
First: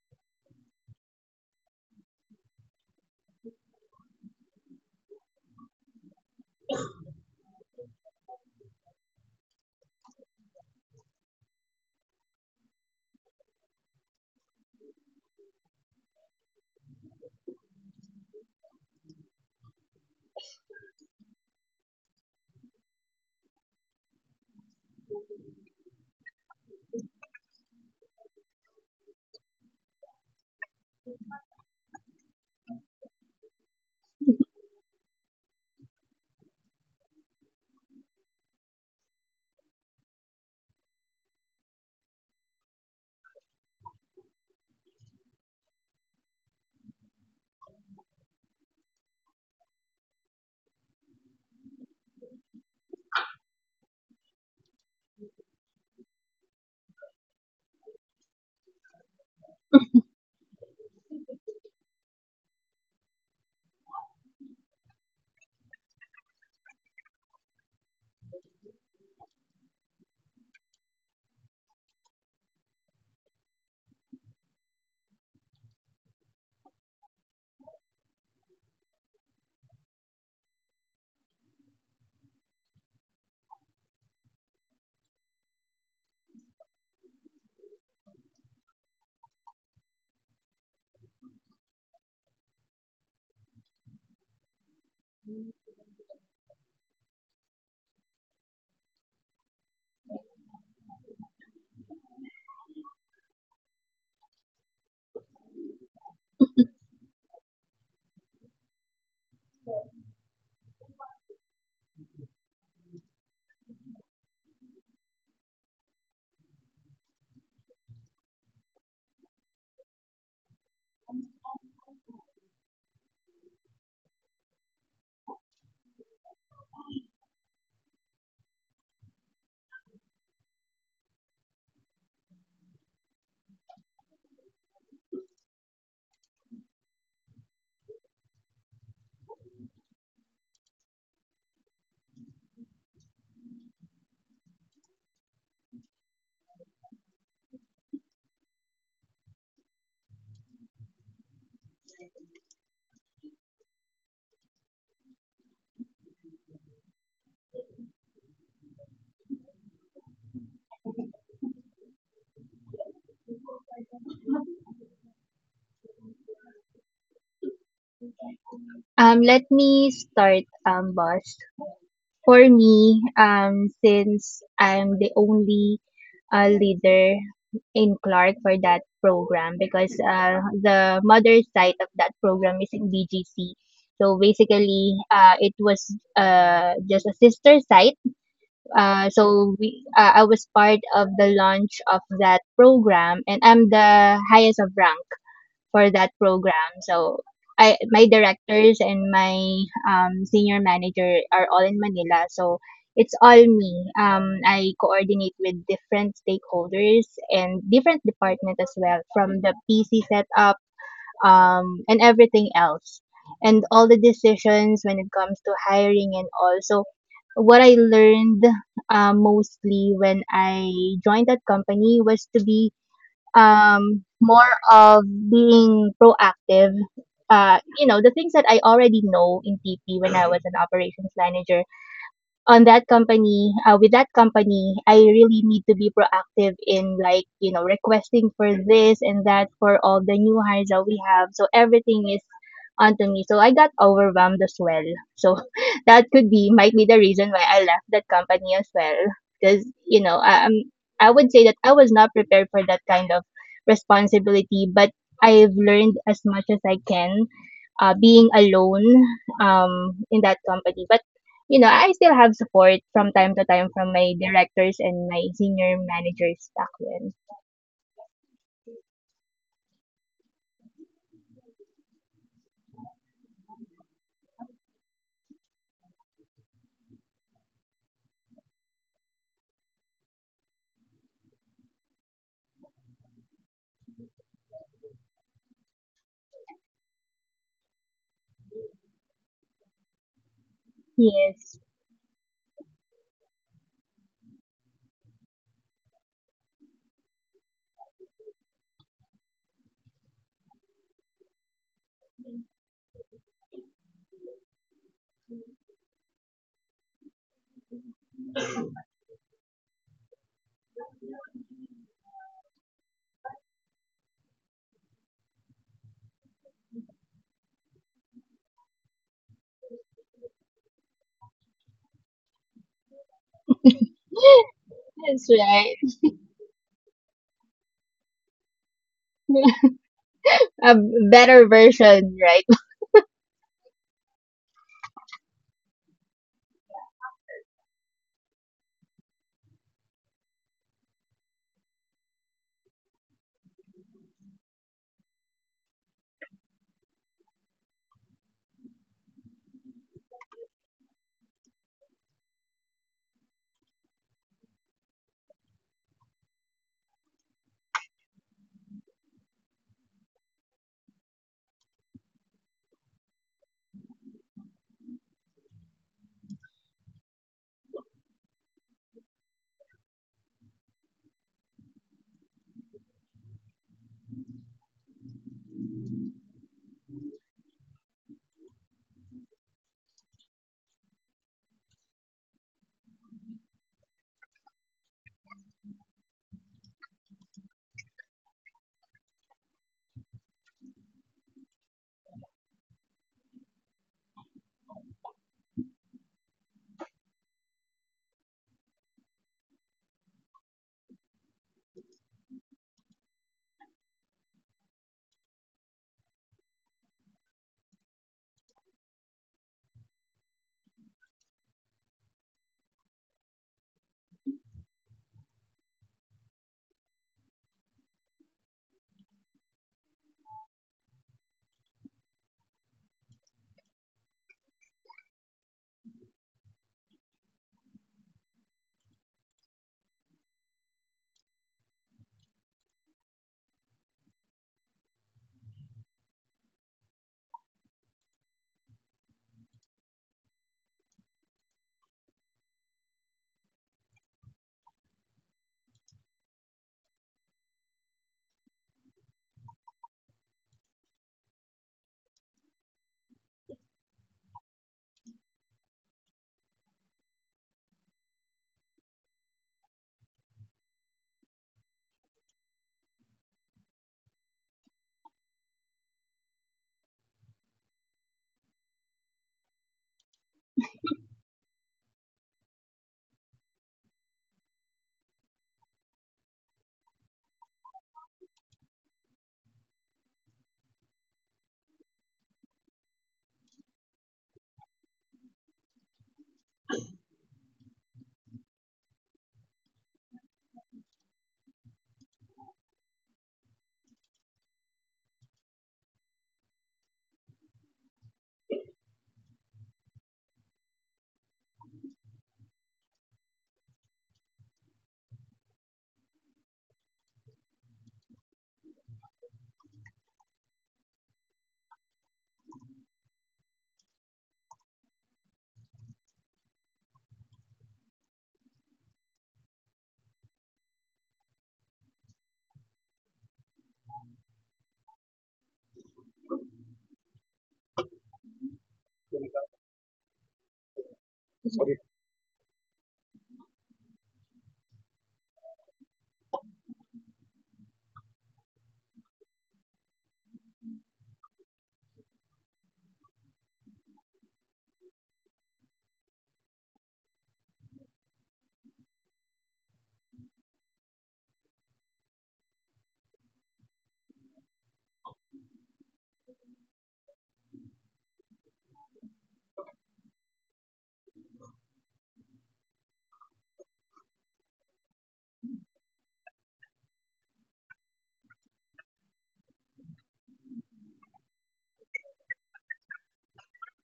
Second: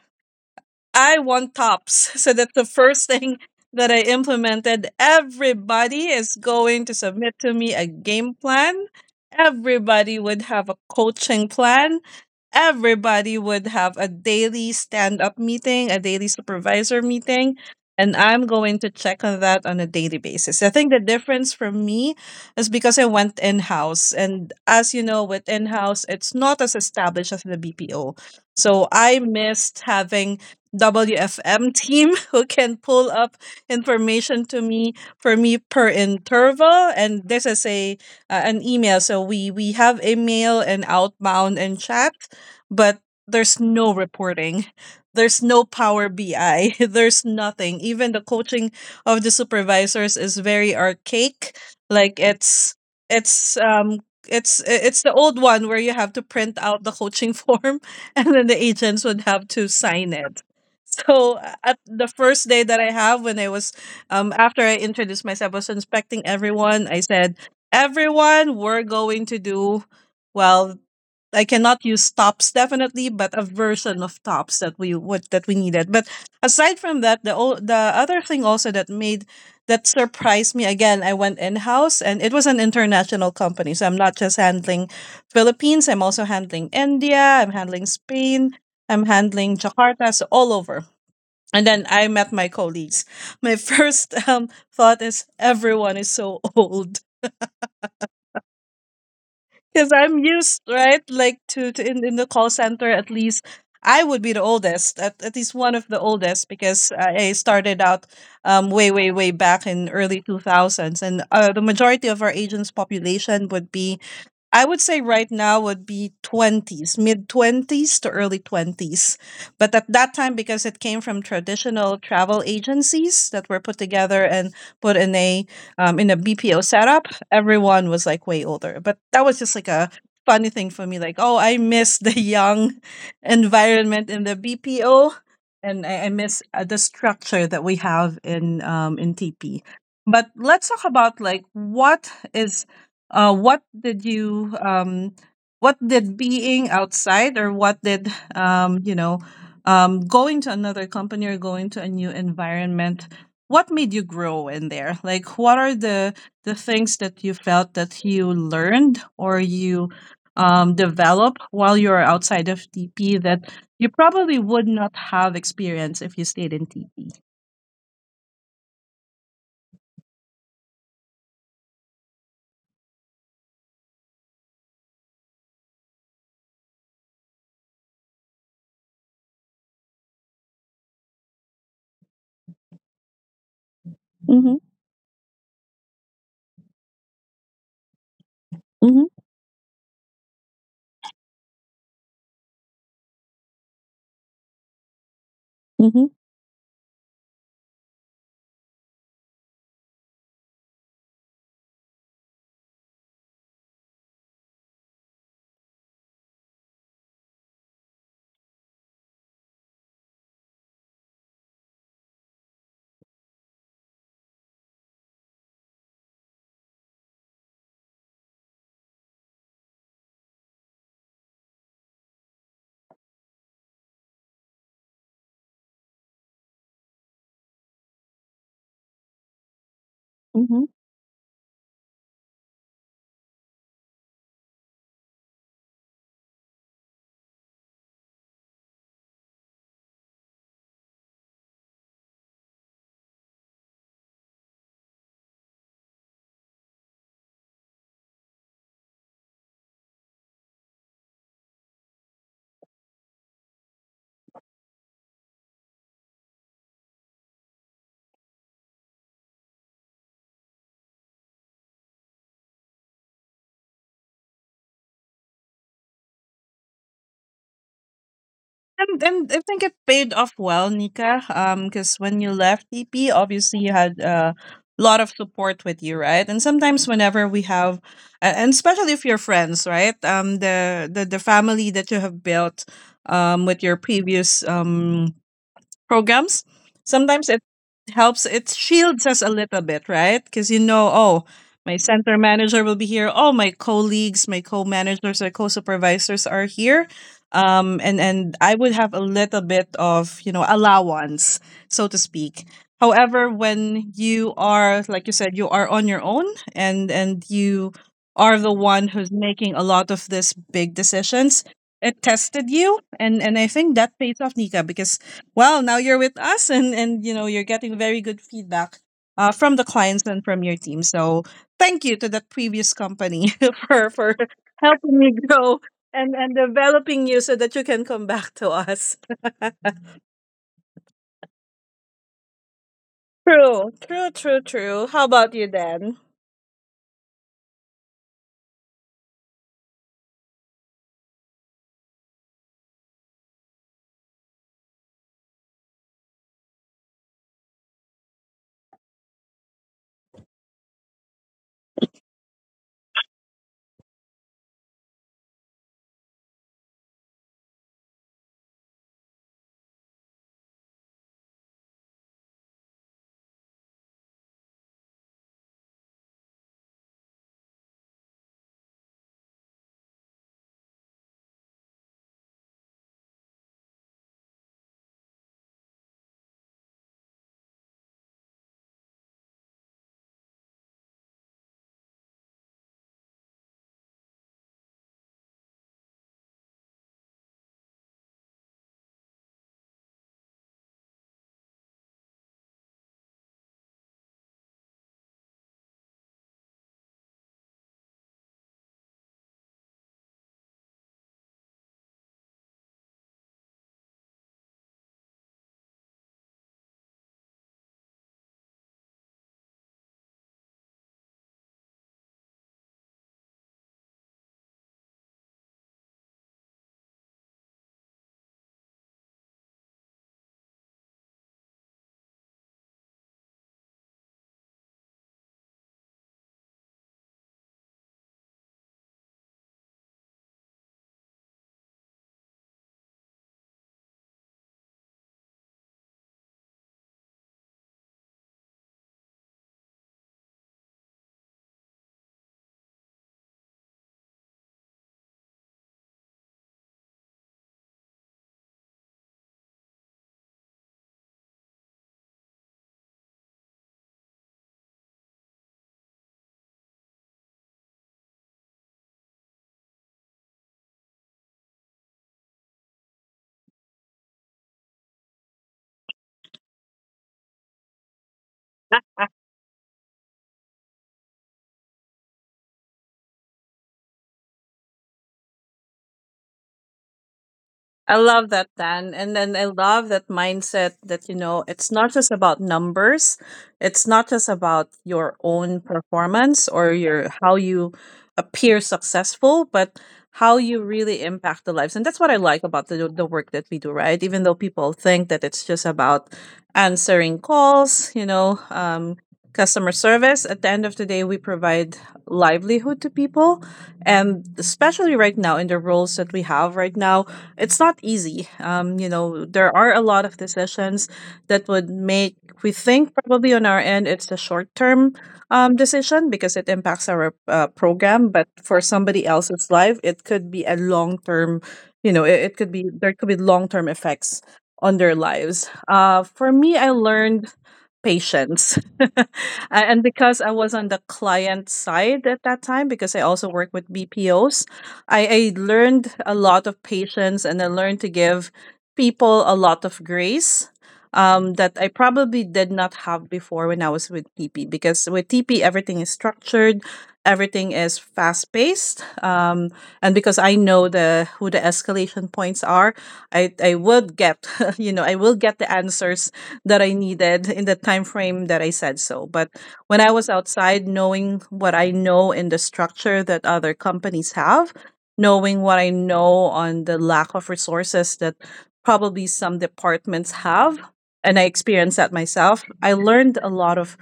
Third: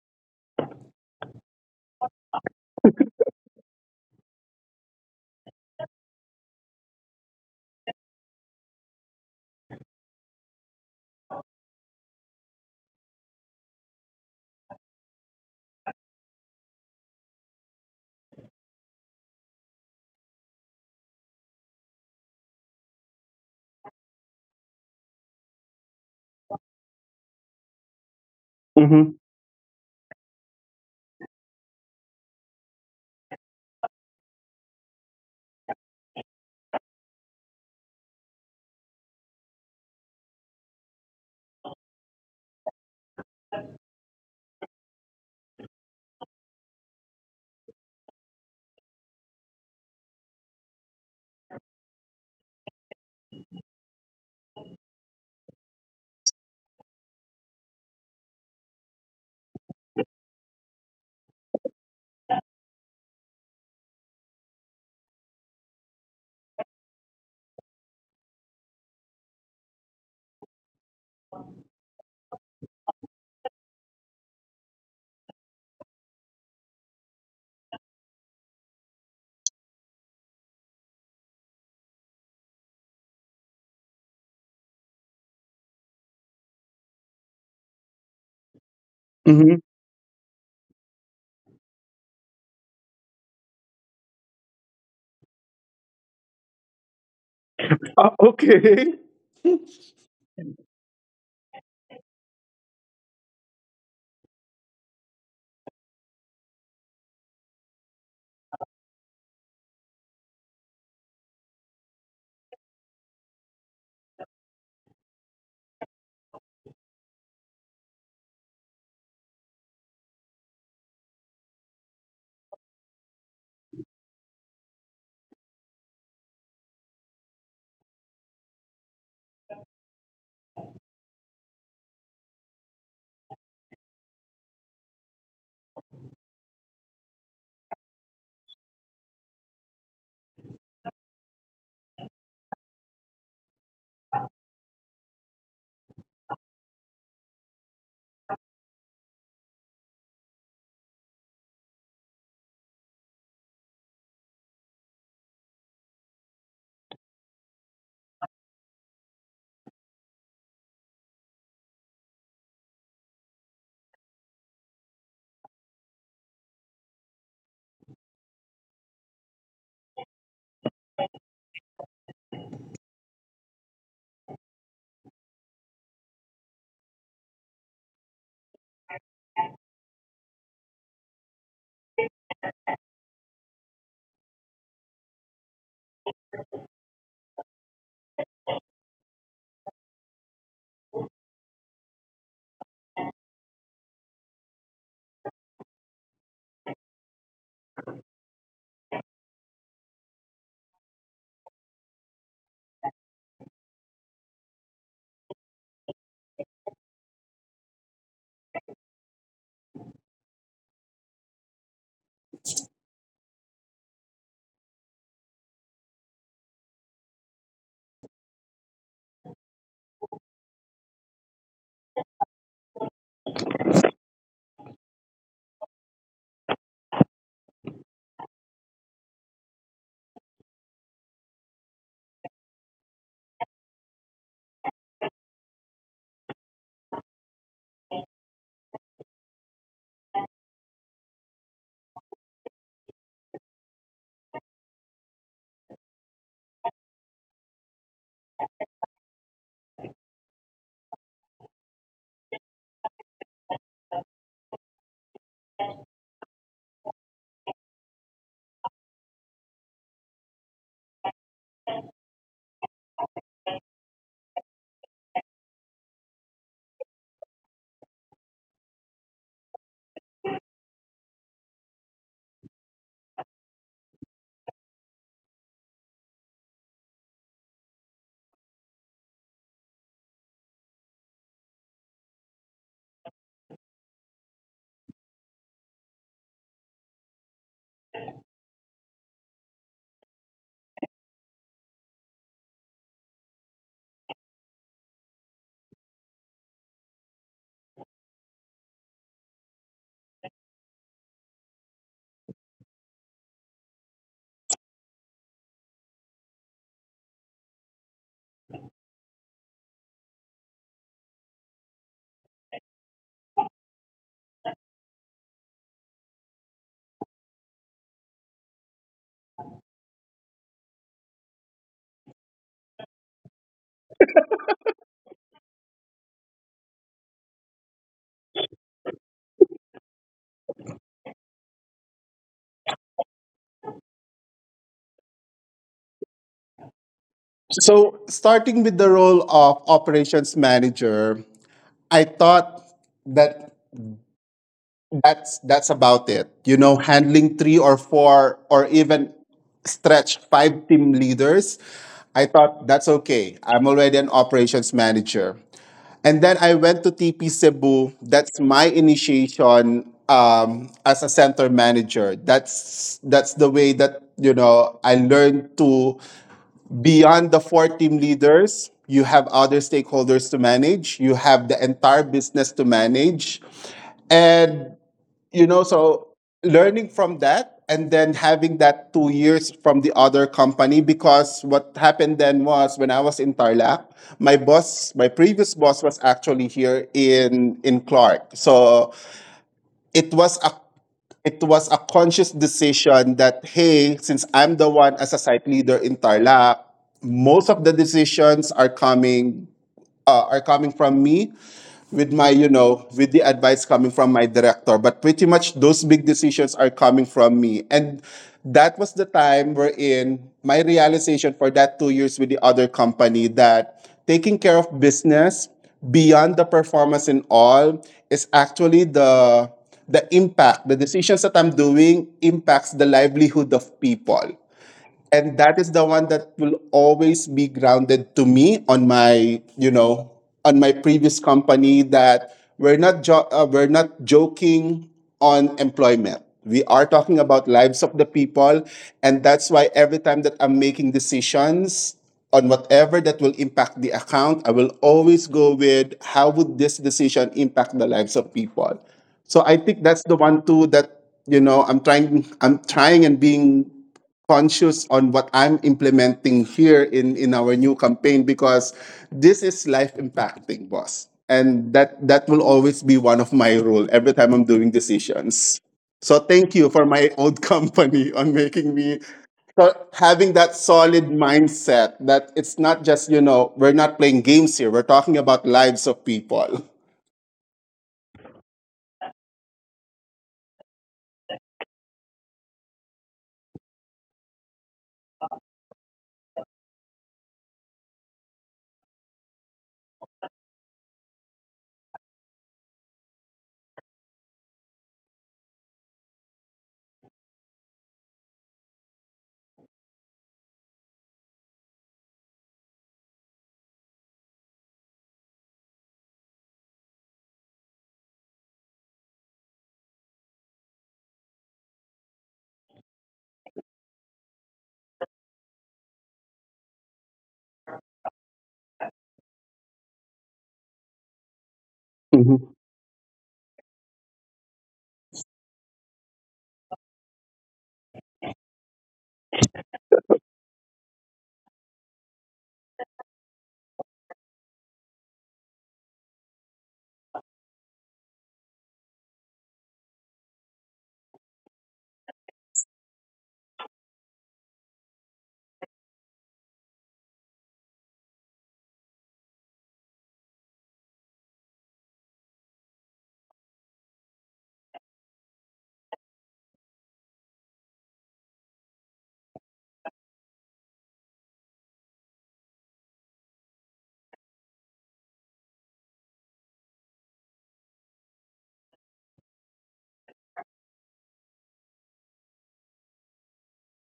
Speaker 1: I want tops. So that's the first thing that I implemented. Everybody is going to submit to me a game plan. Everybody would have a coaching plan. Everybody would have a daily stand up meeting, a daily supervisor meeting. And I'm going to check on that on a daily basis. I think the difference for me is because I went in house. And as you know, with in house, it's not as established as the BPO. So
Speaker 2: Mm-hmm.
Speaker 1: I missed having WFM team who can pull up information to me for me per interval and this is a an email so we have a mail and outbound and chat but there's no reporting, there's no power bi. There's nothing, even the coaching of the supervisors is very archaic like it's um it's the old one where you have to print out the coaching form and then the agents would have to sign it. So at the first day that I have, when I was after I introduced myself, I was inspecting everyone. I said, "Everyone, we're going to do well. I cannot use tops definitely, but a version of tops that we would that we needed. But aside from that, the other thing also that surprised me again, I went in house and it was an international company, so I'm not just handling Philippines, I'm also handling India, I'm handling Spain, I'm handling
Speaker 2: Mm-hmm.
Speaker 1: Jakarta, so all over. And then I met my colleagues. My first thought is everyone is so old.
Speaker 2: Okay.
Speaker 1: Because I'm used, right? In the call center, at least I would be the oldest, at least one of the oldest, because I started out way, way, way back in early 2000s. And the majority of our agents' population would be, I would say right now, would be 20s, mid 20s to early 20s. But at that time, because it came from traditional travel agencies that were put together and put in a BPO setup, everyone was like way older. But that was just like a funny thing for me. Like, oh, I miss the young environment in the BPO, and I miss the structure that we have in in TP. But let's talk about uh, what did you um, what did being outside or what did um you know going to another company or going to a new environment, what made you grow in there? Like, what are the things that you felt that you learned or you develop while you're outside of TP that you probably would not have experienced if you stayed in TP?
Speaker 3: Let me start, boss. For me, since I'm the only leader in Clark for that program, because the mother site of that program is in BGC. So
Speaker 1: Mm-hmm.
Speaker 3: basically, it was just a sister site.
Speaker 1: Mm-hmm.
Speaker 3: I was part of the launch of that program, and I'm the highest of rank for
Speaker 1: Mm-hmm.
Speaker 3: that program. So my directors and my senior manager are all in Manila. So it's all me. I coordinate with different stakeholders and different department as well, from the PC setup, and everything else, and all the decisions when it comes to hiring and all. So, what I learned, mostly when I joined that company, was to be more of being proactive. You know, the things that I already know in TP when I was an operations manager, on that company with that company, I really need to be proactive in, like, you know, requesting for this and that for all the new hires that we have, so everything is onto me, so I got overwhelmed as well. So that could be might be the reason why I left that company as well, because you know, I would say that I was not prepared for that kind of responsibility, but I've learned as much as I can, being alone in that company. But you know, I still have support from time to time from my directors and my senior managers back then.
Speaker 1: And I think it paid off well, Nika. Because when you left TP, obviously you had a lot of support with you, right? And sometimes whenever we have, and especially if you're friends, right? The family that you have built with your previous programs, sometimes it helps, it shields us a little bit, right? Because, you know, oh,
Speaker 3: Yes.
Speaker 1: my center manager will be here. Oh, my colleagues, my co-managers, my co-supervisors are here. And I would have a little bit of, you know, allowance, so to speak. However, when you are, like you said, you are on your own, and you are the one who's making a lot of these big decisions, it tested you. And I think that pays off, Nika, because, well, now you're with us, and, you know, you're getting very good feedback from the clients and from your team. So thank you to that previous company for helping me
Speaker 3: That's
Speaker 1: grow
Speaker 3: right.
Speaker 1: and developing you so that you can come back to us.
Speaker 3: A better version, right?
Speaker 1: True, true, true, true. How about you, Dan?
Speaker 2: So, starting with the role of operations manager, I thought that that's about it. You know, handling three or four or even stretch five team leaders, I thought that's okay. I'm already an operations manager. And then I went to TP Cebu. That's my initiation as a center manager. That's the way that you know I learned to beyond the four team leaders. You have other stakeholders to manage. You have the entire business to manage, and you know so learning from that and then having that 2 years from the other company because what happened then was when I was in Tarlac, my boss my previous boss was actually here in Clark. So it was a it was a conscious decision that hey since I'm the one as a site leader in Tarlac, most of the decisions are coming from me with my you know with the advice coming from my director, but pretty much those big decisions are coming from me. And that was the time wherein my realization for that 2 years with the other company that taking care of business beyond the performance and all is actually the impact the decisions that I'm doing impacts the livelihood of people. And that is the one that will always be grounded to me on my you know on my previous company that we're not we're not joking on employment. We are talking about lives of the people. And that's why every time that I'm making decisions on whatever that will impact the account, I will always go with how would this decision impact the lives of people. So I think that's the one too that you know I'm trying and being conscious on what I'm implementing here in our new campaign because this is life impacting, boss. And that that will always be one of my role every time I'm doing decisions. So thank you for my old company on making me so having that solid mindset that it's not just, you know, we're not playing games here. We're talking about lives of people.
Speaker 1: I love that, Dan. And then I love that mindset that, you know, it's not just about numbers. It's not just about your own performance or your how you appear successful, but how you really impact the lives. And that's what I like about the work that we do, right? Even though people think that it's just about answering calls, you know, customer service, at the end of the day, we provide livelihood to people. And especially right now, in the roles that we have right now, it's not easy. You know, there are a lot of decisions that would make we think probably on our end it's a short term decision because it impacts our program, but for somebody else's life, it could be a long term. You know, it could
Speaker 2: Mhm.
Speaker 1: be there could be long term effects on their lives. For me, I learned patience. And because I was on the client side at that time, because I also work with BPOs, I learned a lot of patience, and I learned to give people a lot of grace that I probably did not have before when I was with TP. Because with TP, everything is structured, everything is fast paced. And because I know the who the escalation points are, I would get, you know, I will get the answers that I needed in the time frame that I said so. But when I was outside, knowing what I know in the structure that other companies have, knowing what I know on the lack of resources that probably some departments have, and I experienced that myself, I learned a lot of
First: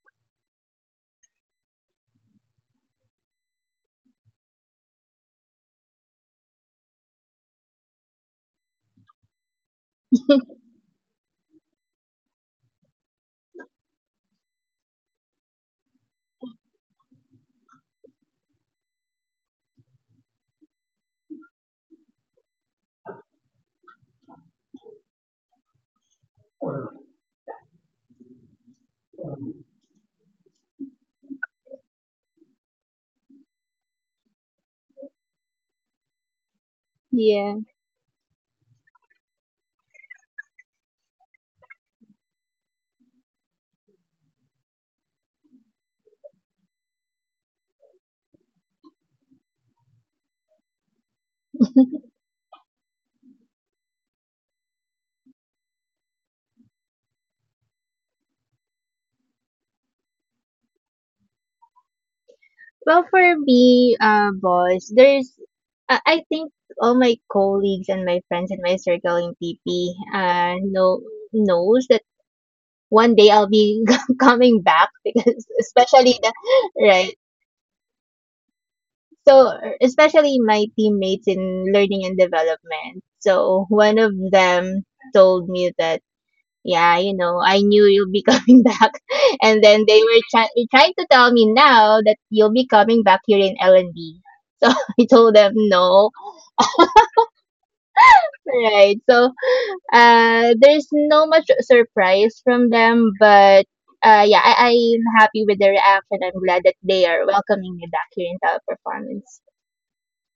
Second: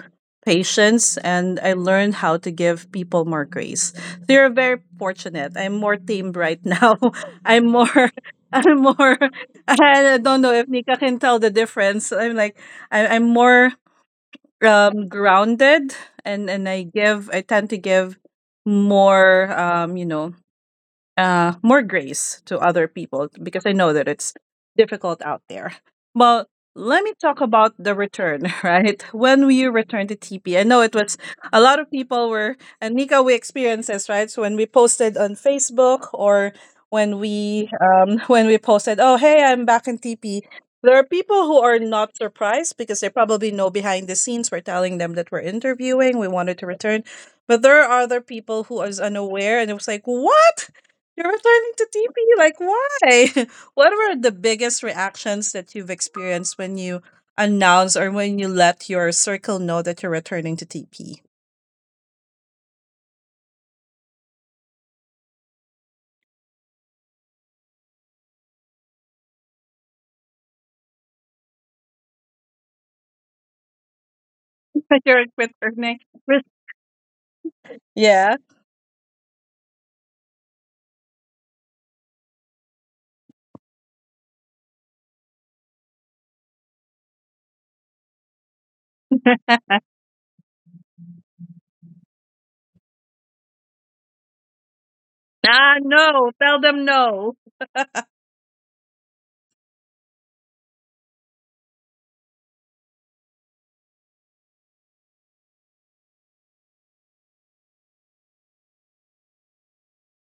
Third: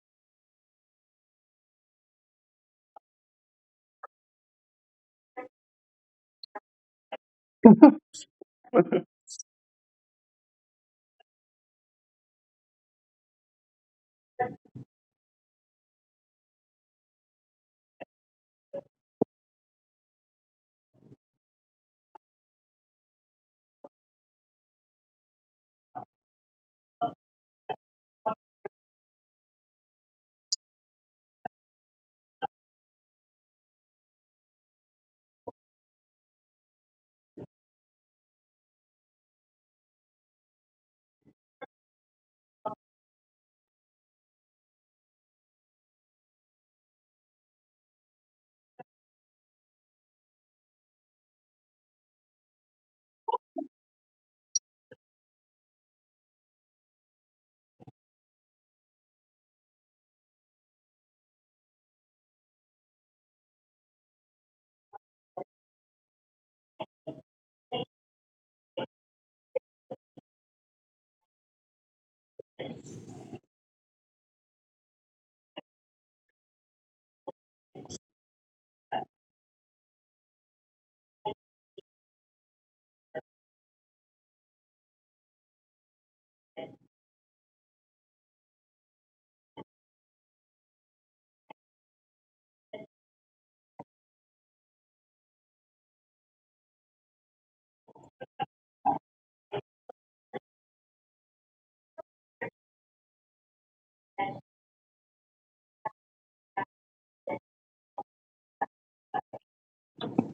Speaker 1: patience, and I learned how to give people more grace. So you're very fortunate. I'm more tamed right now. I'm more. I'm more. I don't know if Nika can tell the difference. I'm like I'm more grounded, and I give. I tend to give more. You know, more grace to other people because I know that it's difficult out there. Well, let me talk about the return, right? When we returned to TP, I know it was a lot of people were, and Nika, we experienced this, right? So when we posted on Facebook, or when
Speaker 3: Yeah.
Speaker 1: we when we posted, oh, hey, I'm back in TP. There are people who are not surprised because they probably know behind the scenes we're telling them that we're interviewing, we wanted to return. But there are other people who is unaware and it was like, what? You're returning to TP. Like, why? What were the biggest reactions that you've experienced when you announce or when you let your circle know that you're returning to TP?
Speaker 3: Well, for me, boss, I think all my colleagues and my friends in my circle in PP, knows that one day I'll be coming back,
Speaker 1: That you're
Speaker 3: because
Speaker 1: returning.
Speaker 3: especially the
Speaker 1: Re-
Speaker 3: right.
Speaker 1: Yeah.
Speaker 3: So, especially my teammates in learning and development. So, one of them told me that, yeah, you know, I knew you'll be coming back. And then they were trying to tell me now that you'll be coming back here in L&D. So, I told them
Speaker 1: Ah,
Speaker 3: no.
Speaker 1: no. Tell them no.
Speaker 3: Right. So, there's no much surprise from them, but yeah, I'm happy with the reaction. I'm glad that they are welcoming me back here in teleperformance.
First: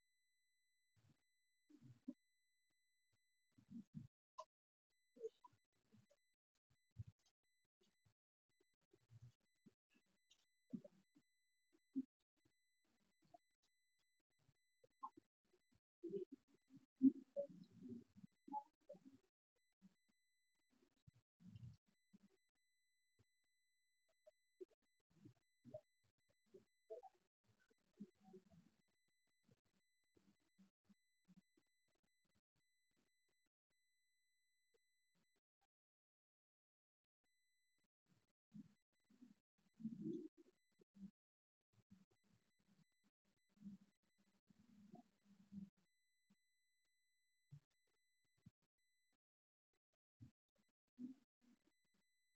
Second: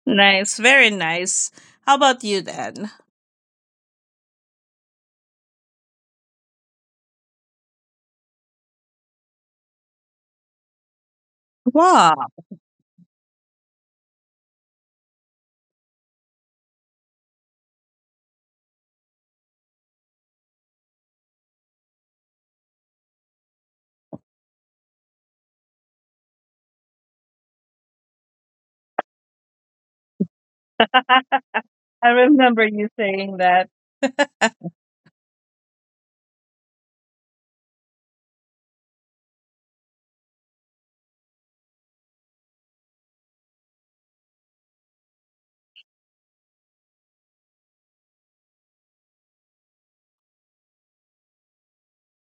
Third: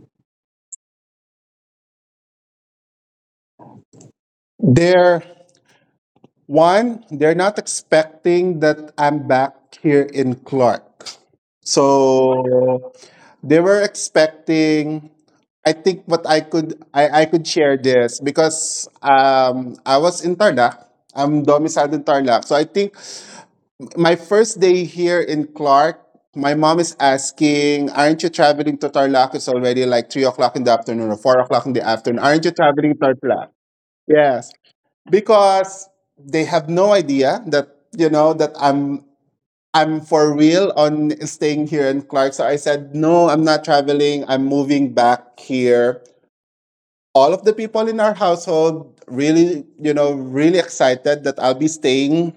Speaker 1: Nice. Very nice. How about you then?
Speaker 2: There. One, they're not expecting that I'm back here in Clark.
Speaker 1: Wow.
Speaker 2: So they were expecting I think what I could I could share this because I was in Tarlac. I'm domiciled in Tarlac. So I think my first day here in Clark, my mom is asking, "Aren't you traveling to Tarlac? It's already like 3 o'clock in the afternoon or 4 o'clock in the
Speaker 1: I
Speaker 2: afternoon. Aren't you
Speaker 1: remember you
Speaker 2: traveling to
Speaker 1: saying
Speaker 2: Tarlac?"
Speaker 1: that.
Speaker 2: Yes because they have no idea that you know that I'm for real on staying here in Clark. So I said, no, I'm not traveling. I'm moving back here. All of the people in our household really, really excited that I'll be staying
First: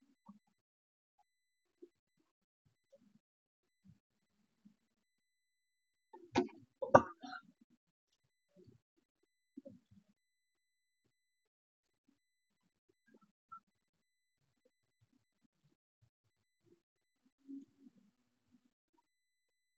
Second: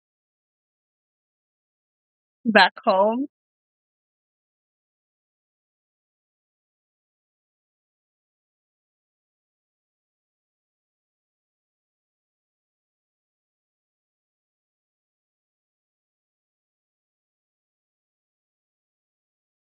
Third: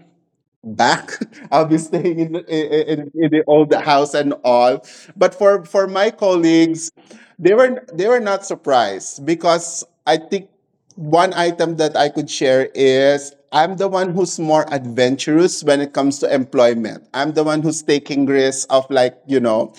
Speaker 2: back. I'll be staying in,
Speaker 1: Back
Speaker 2: in,
Speaker 1: home.
Speaker 2: in the old house and all. But for my colleagues, they were not surprised because I think one item that I could share is I'm the one who's more adventurous when it comes to employment. I'm the one who's taking risks of like,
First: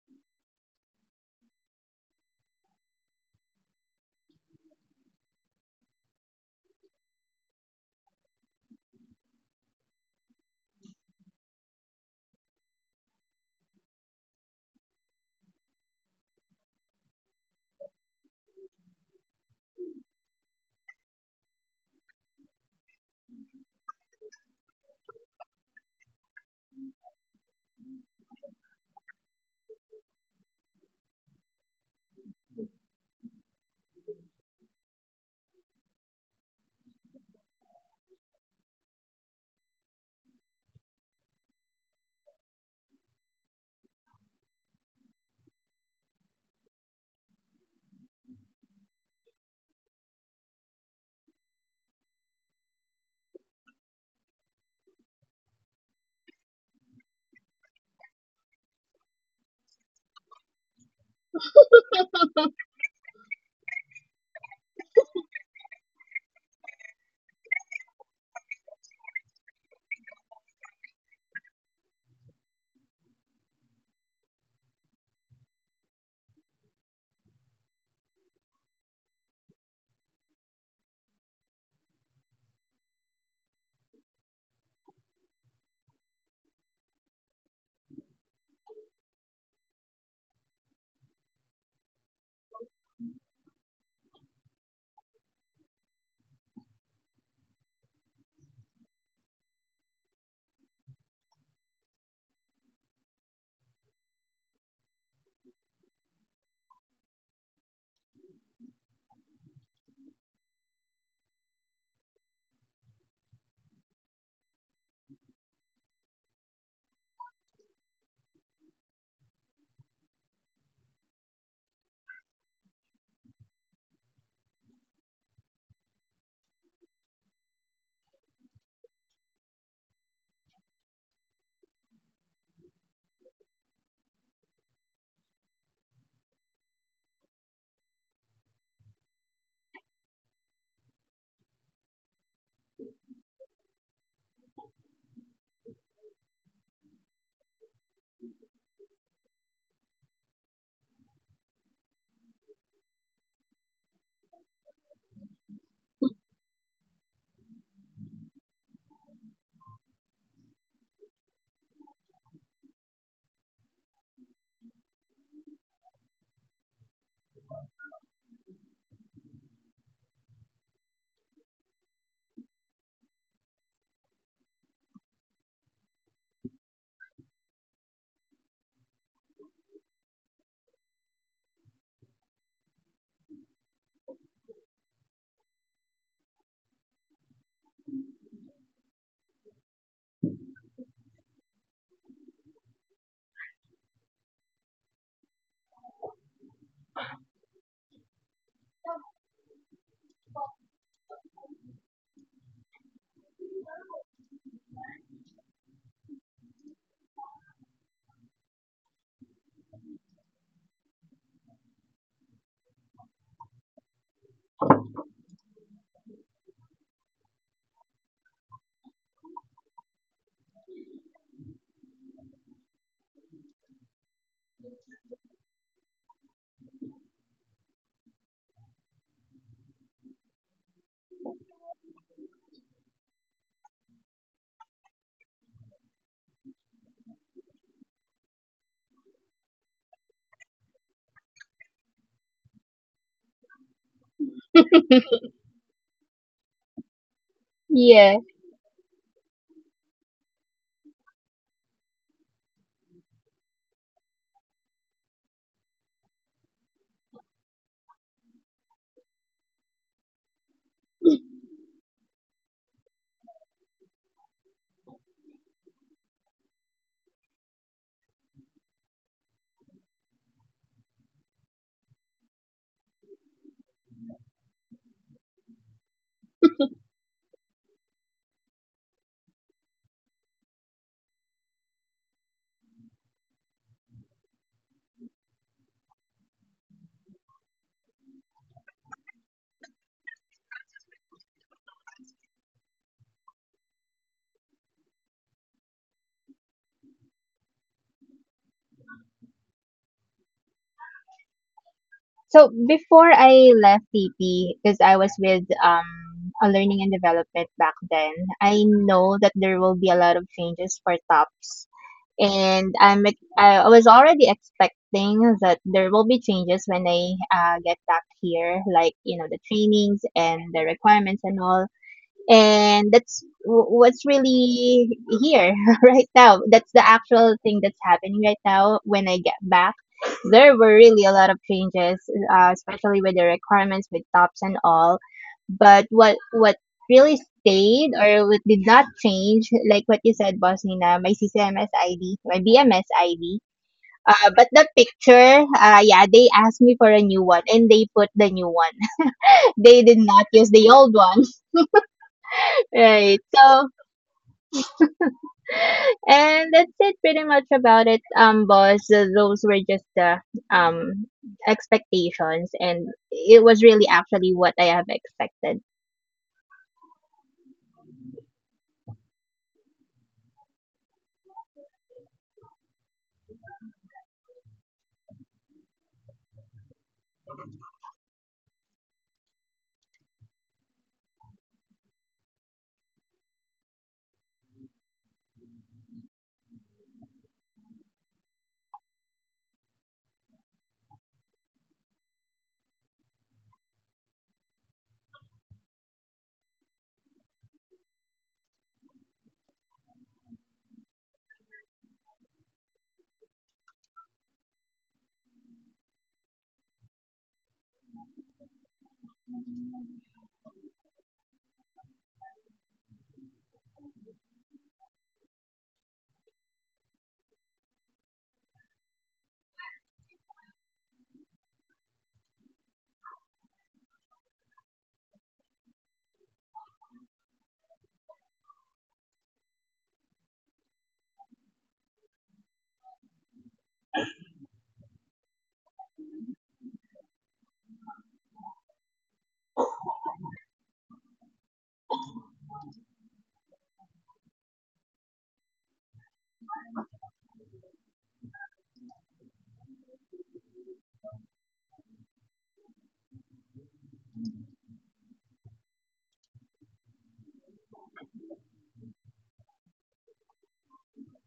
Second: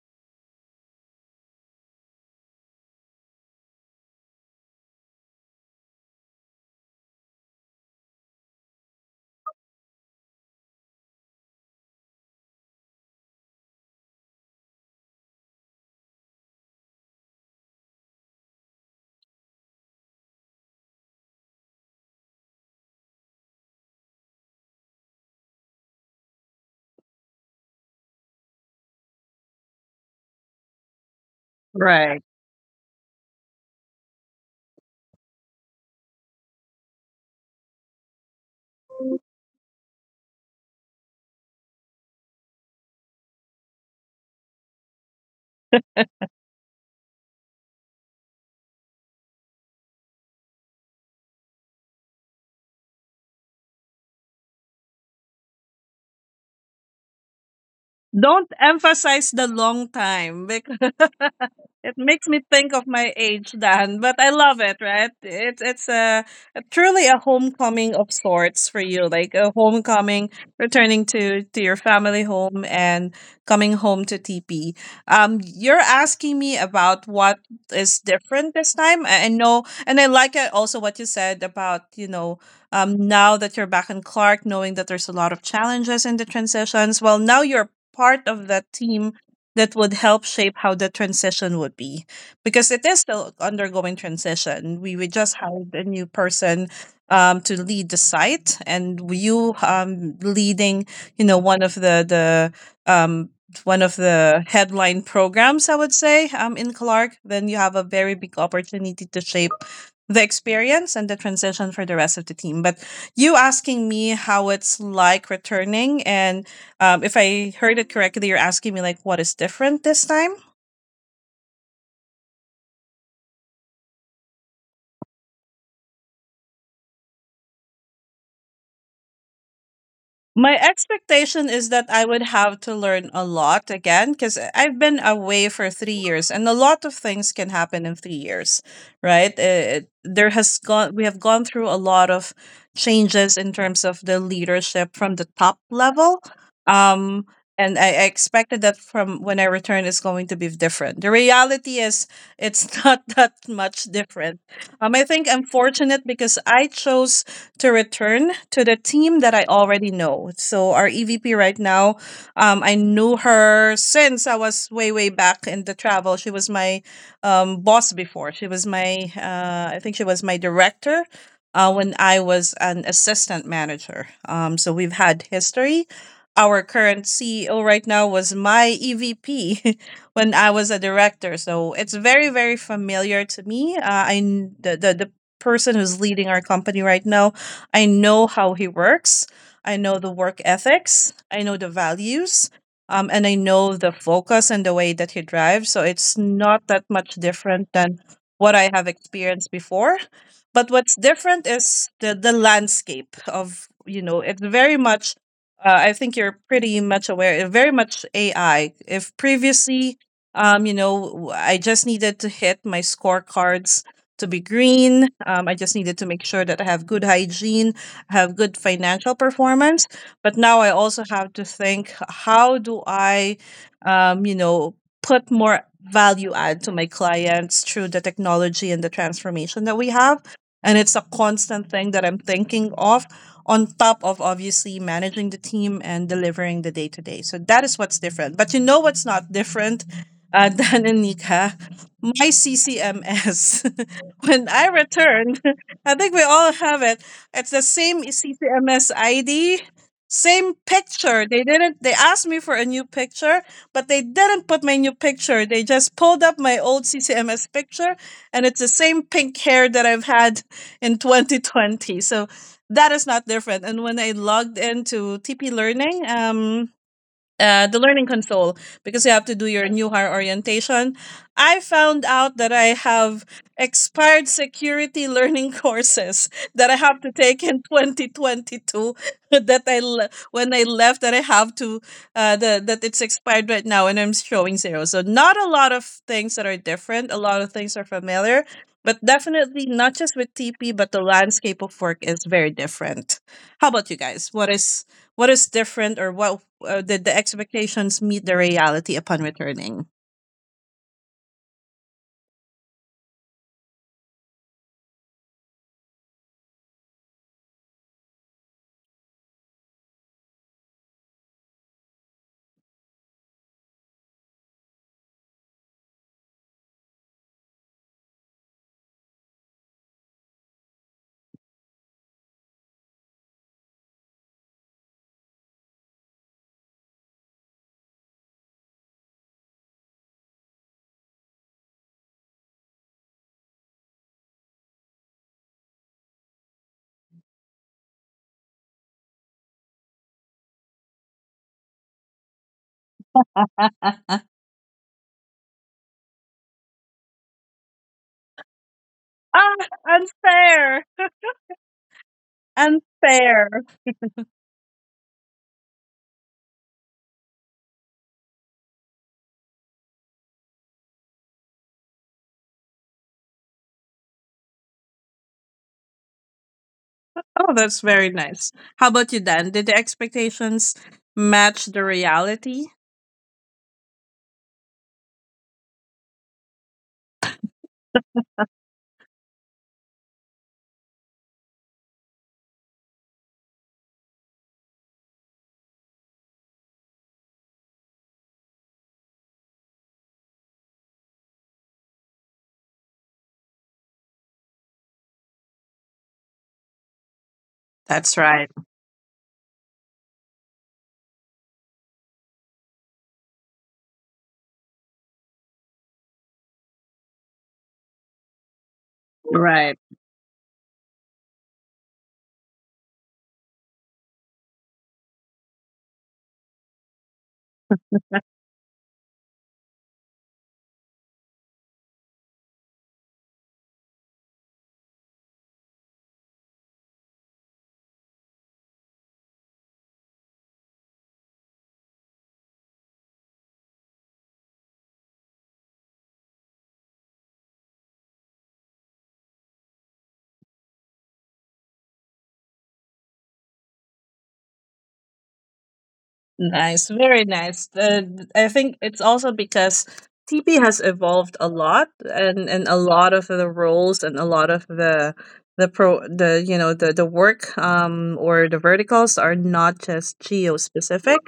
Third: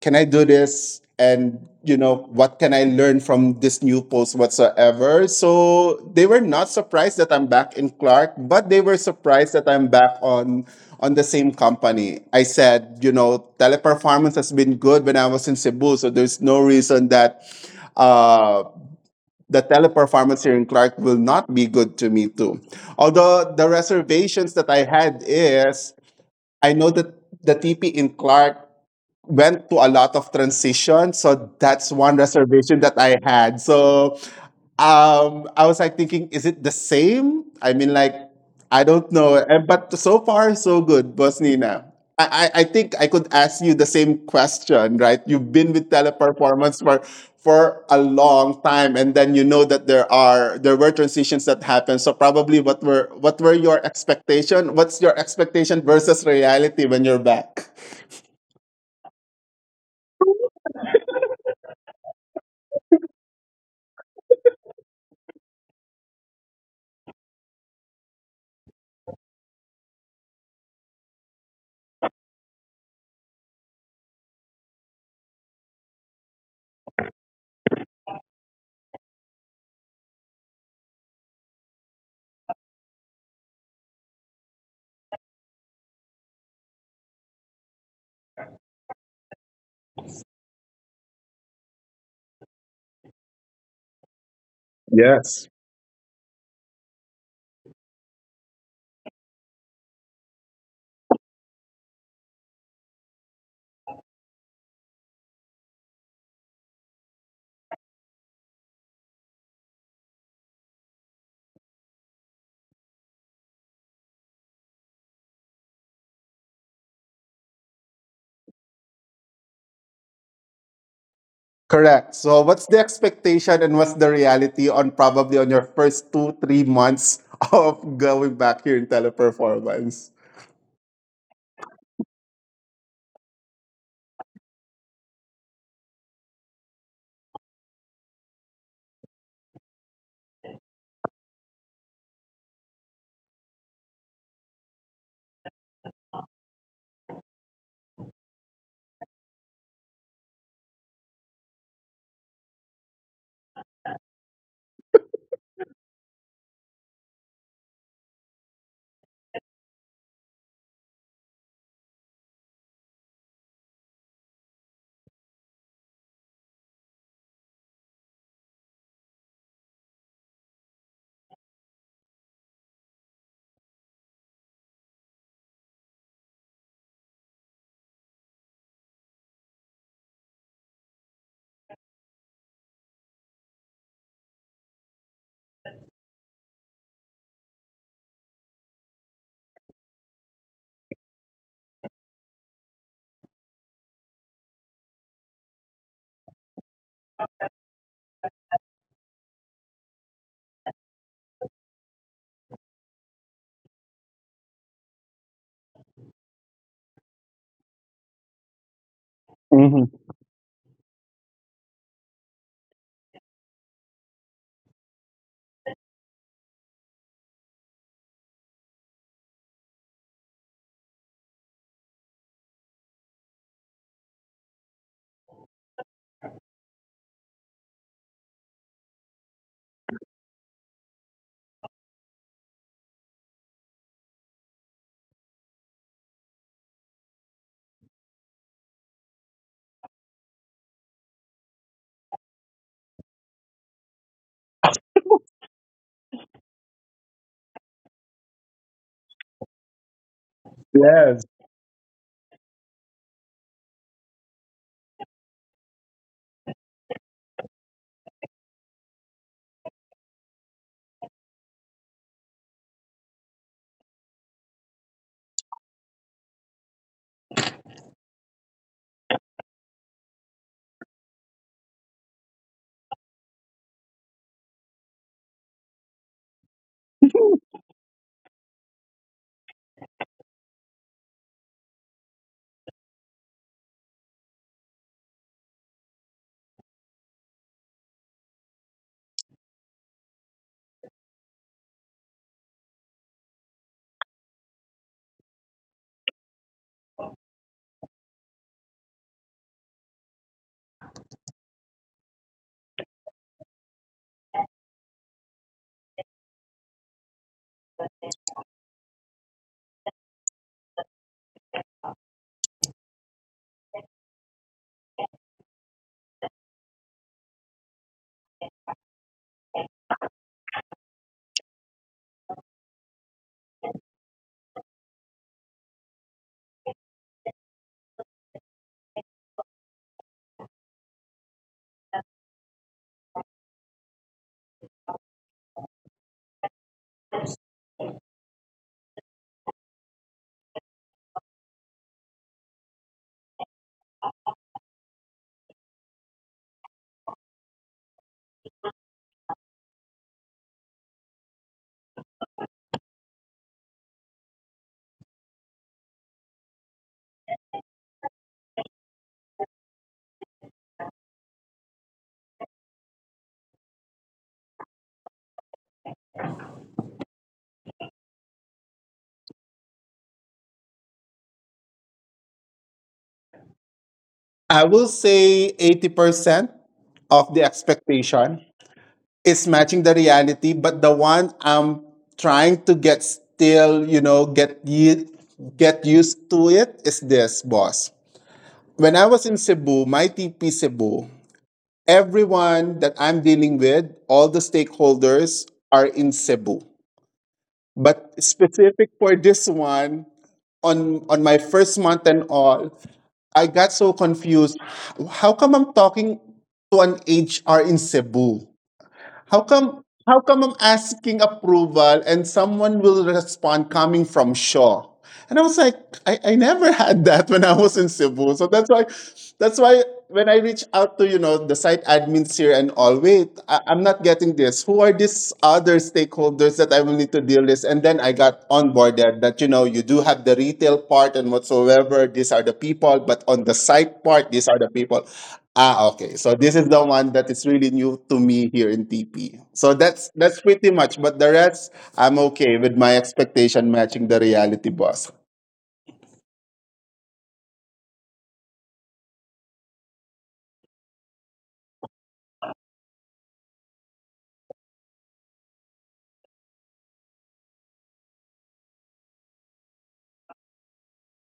Speaker 2: can I do this? And what can I learn from this new post whatsoever? So they were not surprised that I'm back in Clark, but they were surprised that I'm back on the same company. I said, teleperformance has been good when I was in Cebu, so there's no reason that uh the teleperformance here in Clark will not be good to me too. Although the reservations that I had is I know that the TP in Clark went to a lot of transition. So that's one
Speaker 1: Right.
Speaker 2: reservation that I had. So I was like thinking, is it the same? I mean, like, I don't know. Eh, but so far, so good, Boss Nina. I think I could ask you the same question, right? You've been with teleperformance for a long time, and then you know that there are there were transitions that happened. So probably, what were your expectation? What's your expectation versus reality when you're back?
Speaker 1: Don't emphasize the long time because it makes me think of my age, Dan, but I love it, right? It's a truly a homecoming of sorts for you, like a homecoming, returning to your family home and coming home to TP. You're asking me about what is different this time. I know, and I like it also what you said about, you know, now that you're back in Clark, knowing that there's a lot of challenges in the transitions. Well, now you're part of that team that would help shape how the transition would be, because it is still undergoing transition. We just
Speaker 2: Yes.
Speaker 1: hired a new person to lead the site, and you, leading, you know, one of the um, one of the headline programs, I would say, in Clark, then you have a very big opportunity to shape the experience and the transition for the rest of the team. But you asking me how it's like returning, and if I heard it correctly, you're asking me like what is different this time.
Speaker 2: Correct. So what's the expectation and what's the reality on probably on your first two, three months of going back here in teleperformance?
Speaker 1: My expectation is that I would have to learn a lot again because I've been away for 3 years, and a lot of things can happen in 3 years, right? There has gone We have gone through a lot of changes in terms of the leadership from the top level, um, and I expected that from when I return is going to be different. The reality is it's not that much different. I think I'm fortunate because I chose to return to the team that I already know. So our EVP right now, I knew her since I was way way back in the travel. She was my boss before. She was my I think she was my director. When I was an assistant manager. So we've had history. Our current CEO right now was my EVP when I was a director. So it's very, very familiar to me. The, the person who's leading our company right now, I know how he works. I know the work ethics. I know the values. And I know the focus and the way that he drives. So it's not that much different than what I have experienced before. But what's different is the landscape of, you know, it's very much, I think you're pretty much aware, very much AI. If previously,
Speaker 2: Mhm.
Speaker 1: you know, I just needed to hit my scorecards to be green. I just needed to make sure that I have good hygiene, have good financial performance. But now I also have to think how do I, you know, put more value add to my clients through the technology and the transformation that we have. And it's a constant thing that I'm thinking of on top of obviously managing the team and delivering the day to day. So that is what's different. But you know what's not different, Dan and Nika? My CCMS. When I returned, I think we all have it. It's the same CCMS ID, same
Speaker 2: Yes.
Speaker 1: picture. They didn't. They asked me for a new picture, but they didn't put my new picture. They just pulled up my old CCMS picture, and it's the same pink hair that I've had in 2020. So that is not different. And when I logged into TP Learning, the learning console, because you have to do your new hire orientation. I found out that I have expired security learning courses that I have to take in 2022 when I left, that I have to that it's expired right now, and I'm showing zero. So not a lot of things that are different. A lot of things are familiar, but definitely not just with TP, but the landscape of work is very different. How about you guys? What is different, or what did the expectations meet the reality upon returning?
Speaker 3: So before I left TP, because I was with a learning and development back then, I know that there will be a lot of changes for TOPS, and I was already expecting that there will be changes when I get back here, like you know, the trainings and the requirements and all. And that's what's really here right now. That's the actual thing that's happening right now when I get back. There were really a lot of changes, especially with the requirements with tops and all. But what really stayed or what did not change, like what you said, boss nina, my ccms id, my bms id, but the picture, yeah, they asked me for a new one and they put the new one.
Speaker 1: Ah,
Speaker 3: They did not use the
Speaker 1: unfair.
Speaker 3: old one. Right.
Speaker 1: Unfair.
Speaker 3: So and that's it pretty much about it, boss. Those were just the um expectations, and it was really actually what I have expected.
Speaker 1: Oh, that's very nice. How about you, Dan? Did the expectations match the reality?
Speaker 2: I will say 80% of the expectation it's matching the reality, but the one I'm trying to get still, get used to it is this, boss. When I was in Cebu, my TP Cebu, everyone that I'm dealing with, all the stakeholders are in Cebu. But
Speaker 1: That's right.
Speaker 2: specific for this one, on my first month and all, I got so confused. How come I'm talking to an HR in Cebu?
Speaker 1: Right.
Speaker 2: How come I'm asking approval and someone will respond coming from Shaw? And I was like, I never had that when I was in Cebu. So that's why when I reach out to, the site admins here and all, wait, I, I'm not getting this. Who are these other stakeholders that I will need to deal with? And then I got onboarded that, you do have the retail part and whatsoever, these are the people, but on the site part, these are the people. Ah, okay. So this is the one that is really new to me here in TP. So that's pretty much. But the rest, I'm okay with my expectation matching the reality, boss.
Speaker 1: Nice, very nice. I think it's also because TP has evolved a lot, and a lot of the roles and a lot of the pro the you know the work or the verticals are not just geo specific.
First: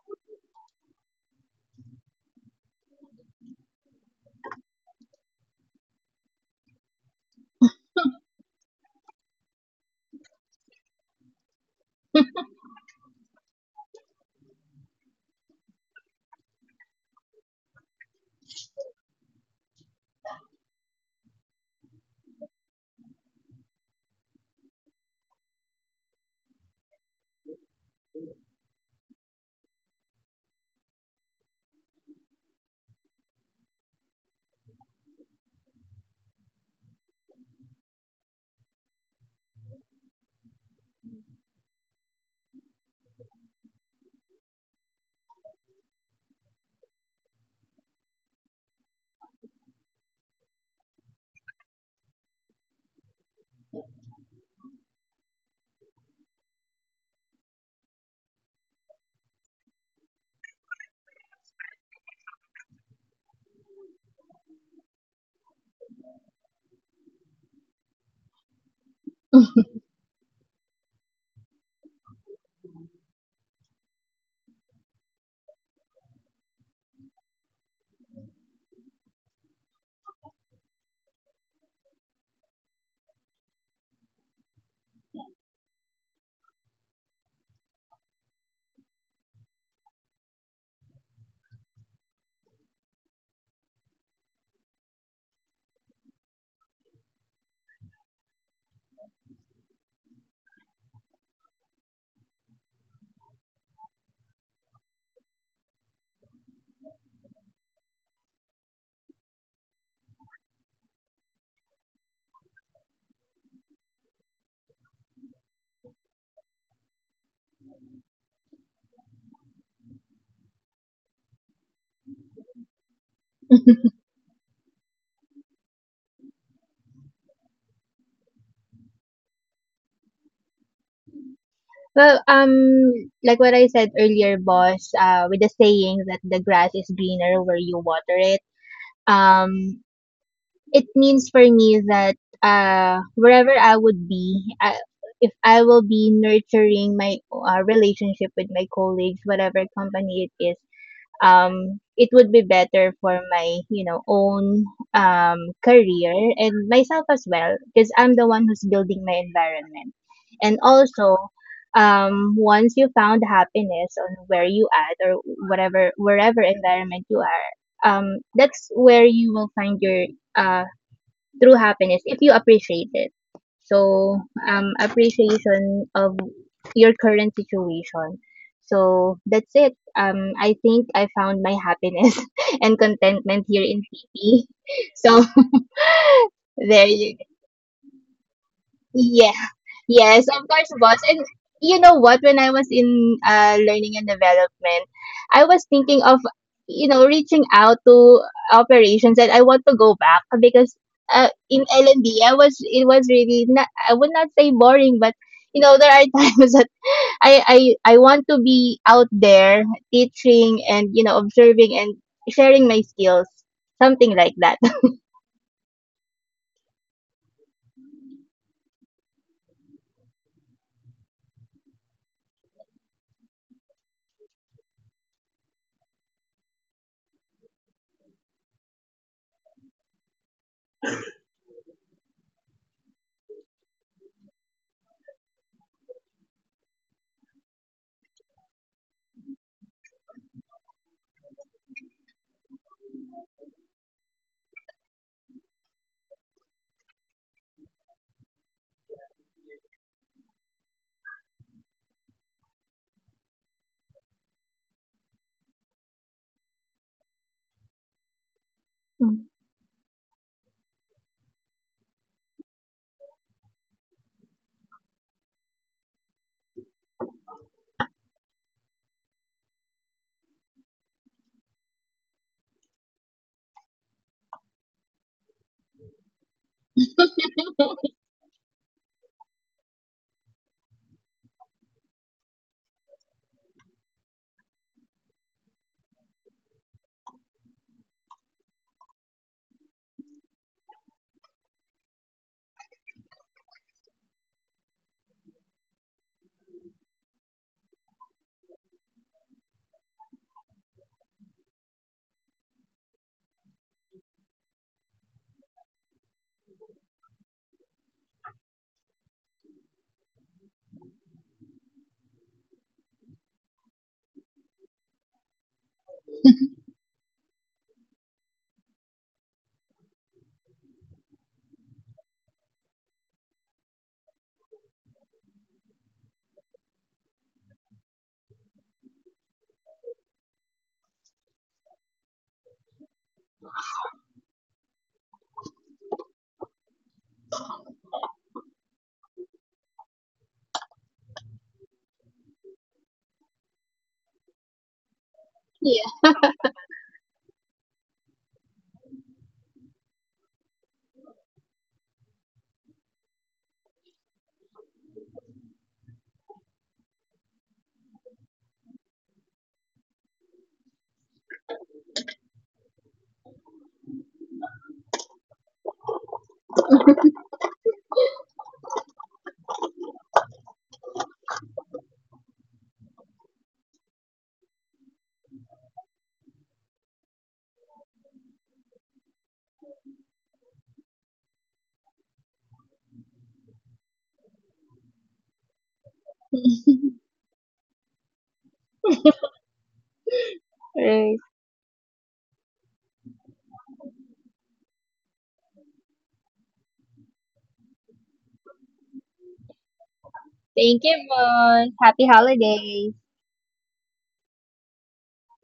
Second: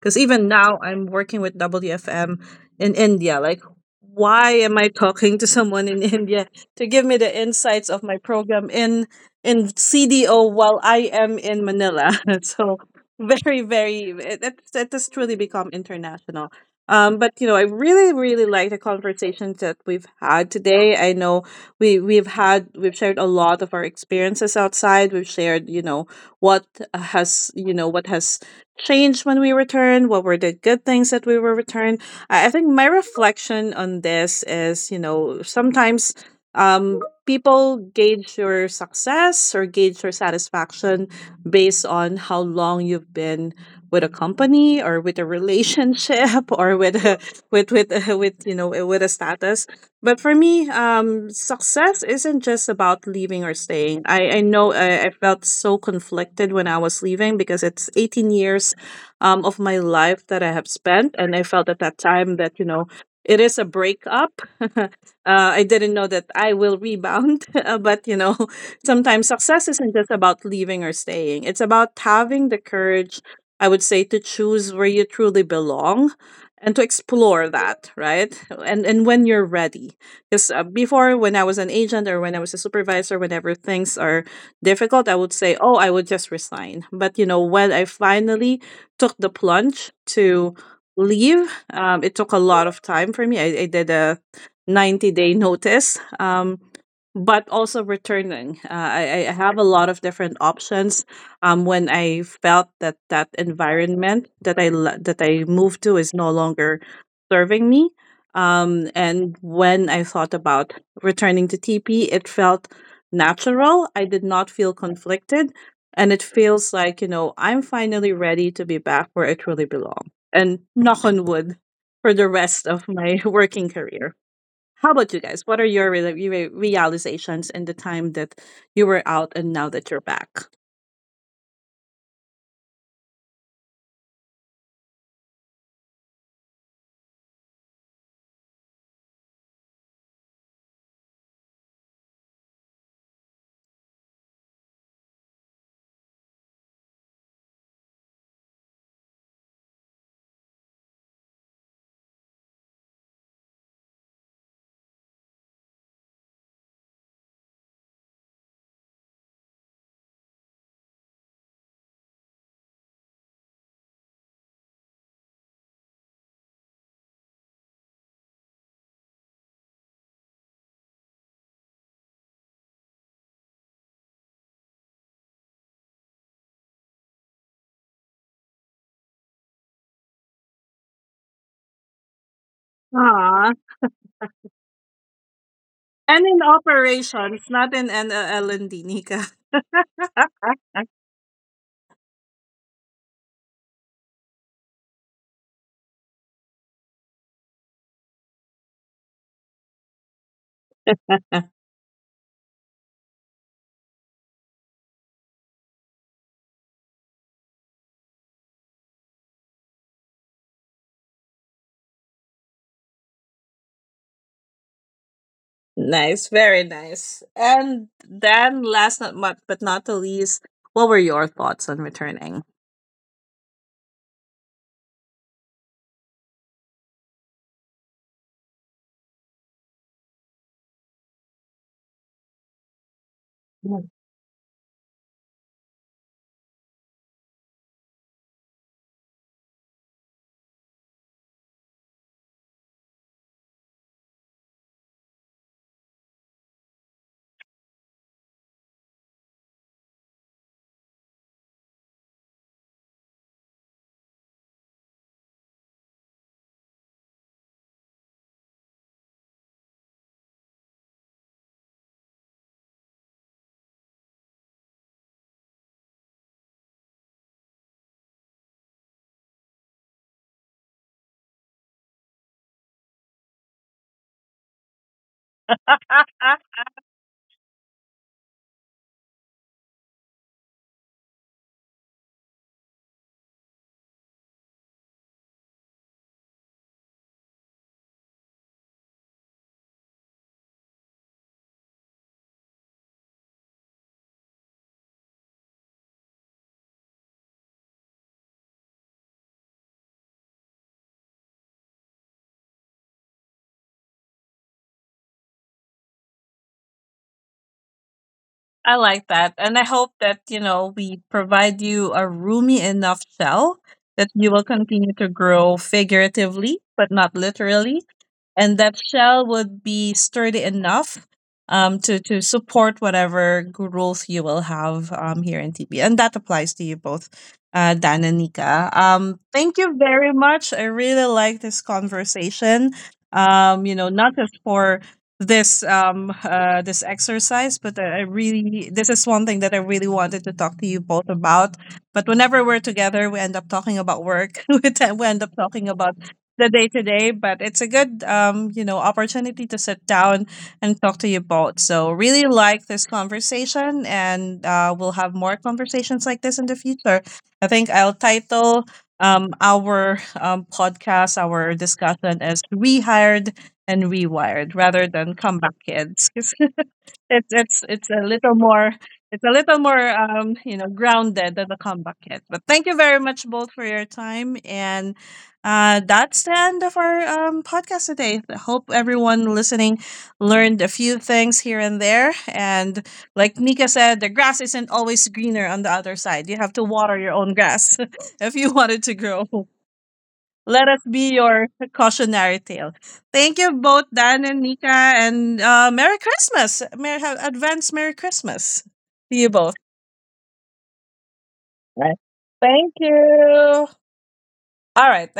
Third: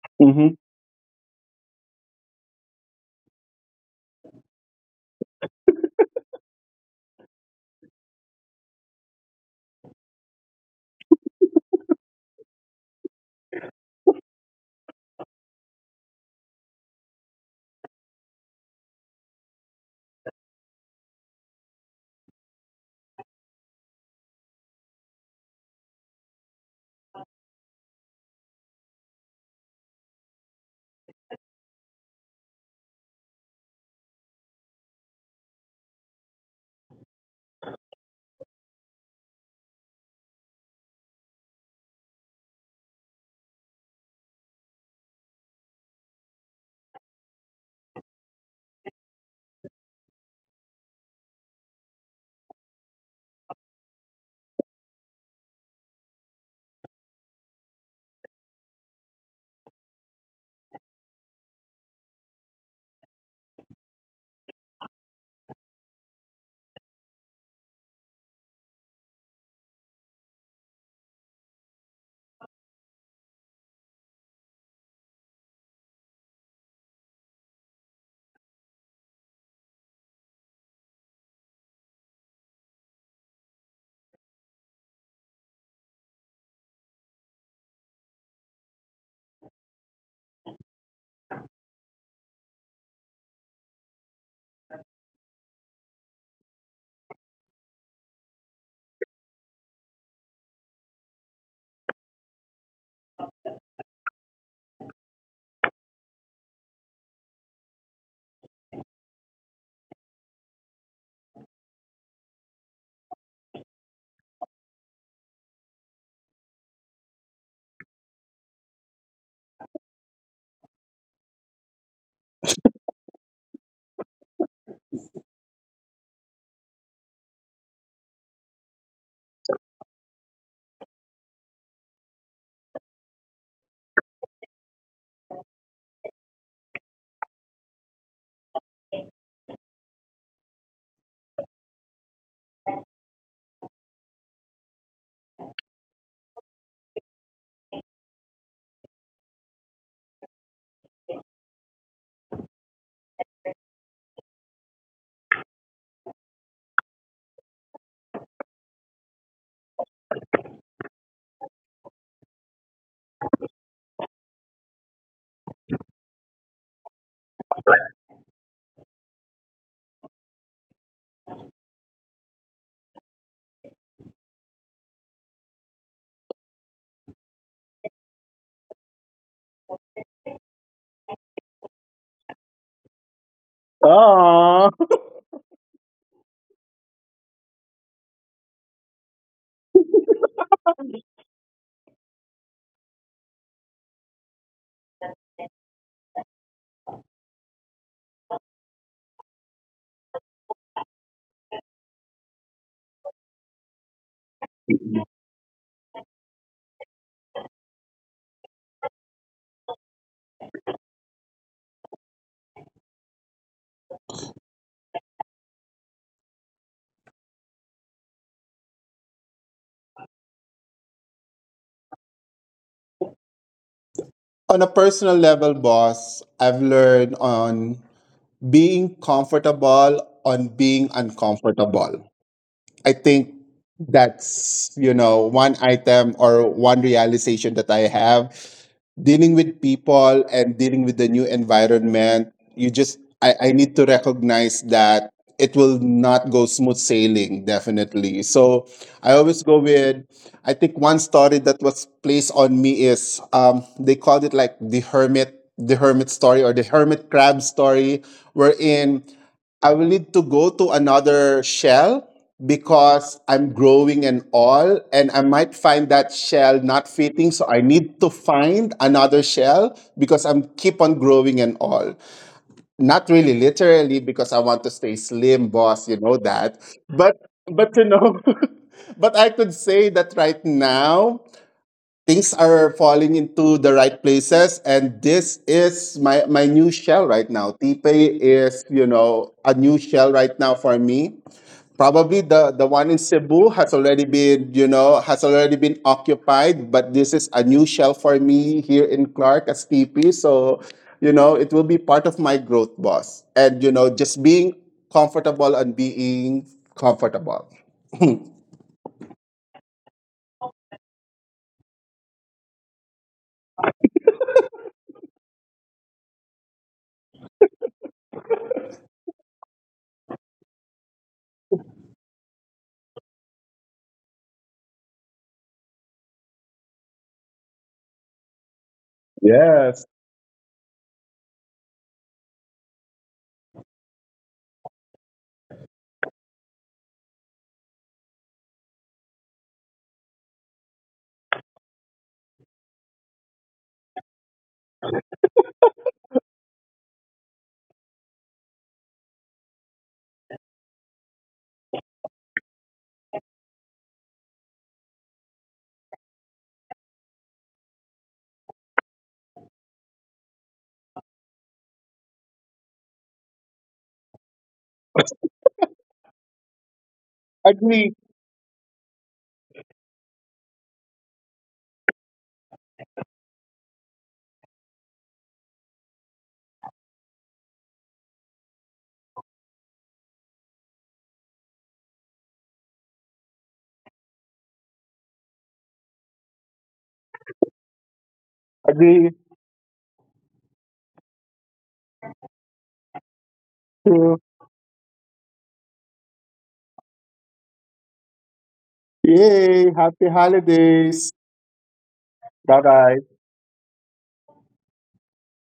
Speaker 1: Because even
Speaker 2: Mm-hmm.
Speaker 1: now, I'm working with WFM in India. Like, why am I talking to someone in India to give me the insights of my program in CDO while I am in Manila? So very, very, it has truly become international. But, you know, I really really like the conversations that we've had today. I know, we we've had we've shared a lot of our experiences outside. We've shared, what what has changed when we returned, what were the good things that we were returned. I think my reflection on this is, sometimes um people gauge your success or gauge your satisfaction based on how long you've been with a company, or with a relationship, or with a, with with with you know with a status. But for me, success isn't just about leaving or staying. I know, I felt so conflicted when I was leaving because it's 18 years of my life that I have spent, and I felt at that time that it is a breakup. uh, I didn't know that I will rebound. But, sometimes success isn't just about leaving or staying. It's about having the courage, I would say, to choose where you truly belong and to explore that, right? And when you're ready. Because before, when I was an agent or when I was a supervisor, whenever things are difficult, I would say, oh, I would just resign. But, when I finally took the plunge to leave, it took a lot of time for me. I did a 90-day notice. But also returning. I have a lot of different options. When I felt that that environment that I moved to is no longer serving me, and when I thought about returning to TP, it felt natural. I did not feel conflicted, and it feels like I'm finally ready to be back where I truly belong. And knock on wood for the rest of my working career. How about you guys? What are your realizations in the time that you were out and now that you're back?
Speaker 3: Well, like what I said earlier, boss, with the saying that the grass is greener where you water it, um, it means for me that, wherever I would be, if I will be nurturing my relationship with my colleagues, whatever company it is, it would be better for my, you know, own um, career and myself as well, because I'm the one who's building my environment. And also, once you found happiness on where you at, or whatever, wherever environment you are, that's where you will find your uh, true happiness if you appreciate it. So, appreciation of your current situation. So, that's it. I think I found my happiness and contentment
Speaker 1: Ah,
Speaker 3: here in Fiji.
Speaker 2: Aww.
Speaker 3: So,
Speaker 1: And in
Speaker 3: there you.
Speaker 1: operations, not in NLL and Dinika.
Speaker 3: Yeah, yes, of course, boss. And you know what? When I was in learning and development, I was thinking of, you know, reaching out to operations, and I want to go back, because in L&D, it was really not, I would not say boring, but you know, there are times that I want to be out there teaching, and, you know, observing and sharing my skills, something like that.
Speaker 1: Nice, very nice. And then last, not, but not the least, what were your thoughts on returning?
Speaker 2: On a personal level, boss, I've learned on being comfortable on being uncomfortable. I think that's one item or one realization that I have dealing with people and dealing with the new environment you just I need to recognize that it will not go smooth sailing definitely. So I always go with I think one story that was placed on me is they called it like the hermit story or the hermit crab story, wherein I will need to go to another shell because I'm growing and all, and I might find that shell not fitting, so I need to find another shell because I'm keep on growing and all. Not really literally because I want to stay slim, boss. You know that. But but but I could say that right now things are falling into the right places, and this is my my new shell right now. Tipe is a new shell right now for me. Probably the one in Cebu has already been, has already been occupied, but this is a new shell for me here in Clark as TP. So, it will be part of my growth, boss. And, just being comfortable and being comfortable.
Speaker 1: I like that. And I hope that, we provide you a roomy enough shell that you will continue to grow figuratively, but not literally. And that shell would be sturdy enough to support whatever growth you will have here in TB. And that applies to you both, Dan and Nika. Thank you
Speaker 2: Yes.
Speaker 1: very much. I really like this conversation. Not just for this exercise, but I really this is one thing that I really wanted to talk to you both about. But whenever we're together, we end up talking about work. We end up talking about
Speaker 3: Yeah.
Speaker 1: the day to day. But it's a good, opportunity to sit down and talk to you both. So really like this conversation, and we'll have more conversations like this in the future. I think I'll title our podcast, our discussion as Rehired and Rewired rather than Comeback Kids. 'Cause it's it's it's
Speaker 2: Agree.
Speaker 1: a little more it's a little more, grounded than the comeback kid. But thank you very much both for your time. And that's the end of our podcast today. I hope everyone listening learned a few things here and there. And like Nika said, the grass isn't always greener on the other side. You have to water your own grass if you want it to
Speaker 2: Agree.
Speaker 1: grow. Let us be
Speaker 3: Right.
Speaker 1: your cautionary tale. Thank you both,
Speaker 2: True.
Speaker 1: Dan and Nika, and Merry Christmas. Merry, have advance Merry Christmas to you both.
Speaker 2: Yay. Happy
Speaker 3: Thank you,
Speaker 2: holidays.
Speaker 3: boss.
Speaker 1: Right.
Speaker 3: Happy
Speaker 2: Bye
Speaker 1: Thank
Speaker 3: holidays.
Speaker 2: bye.
Speaker 1: you. All right.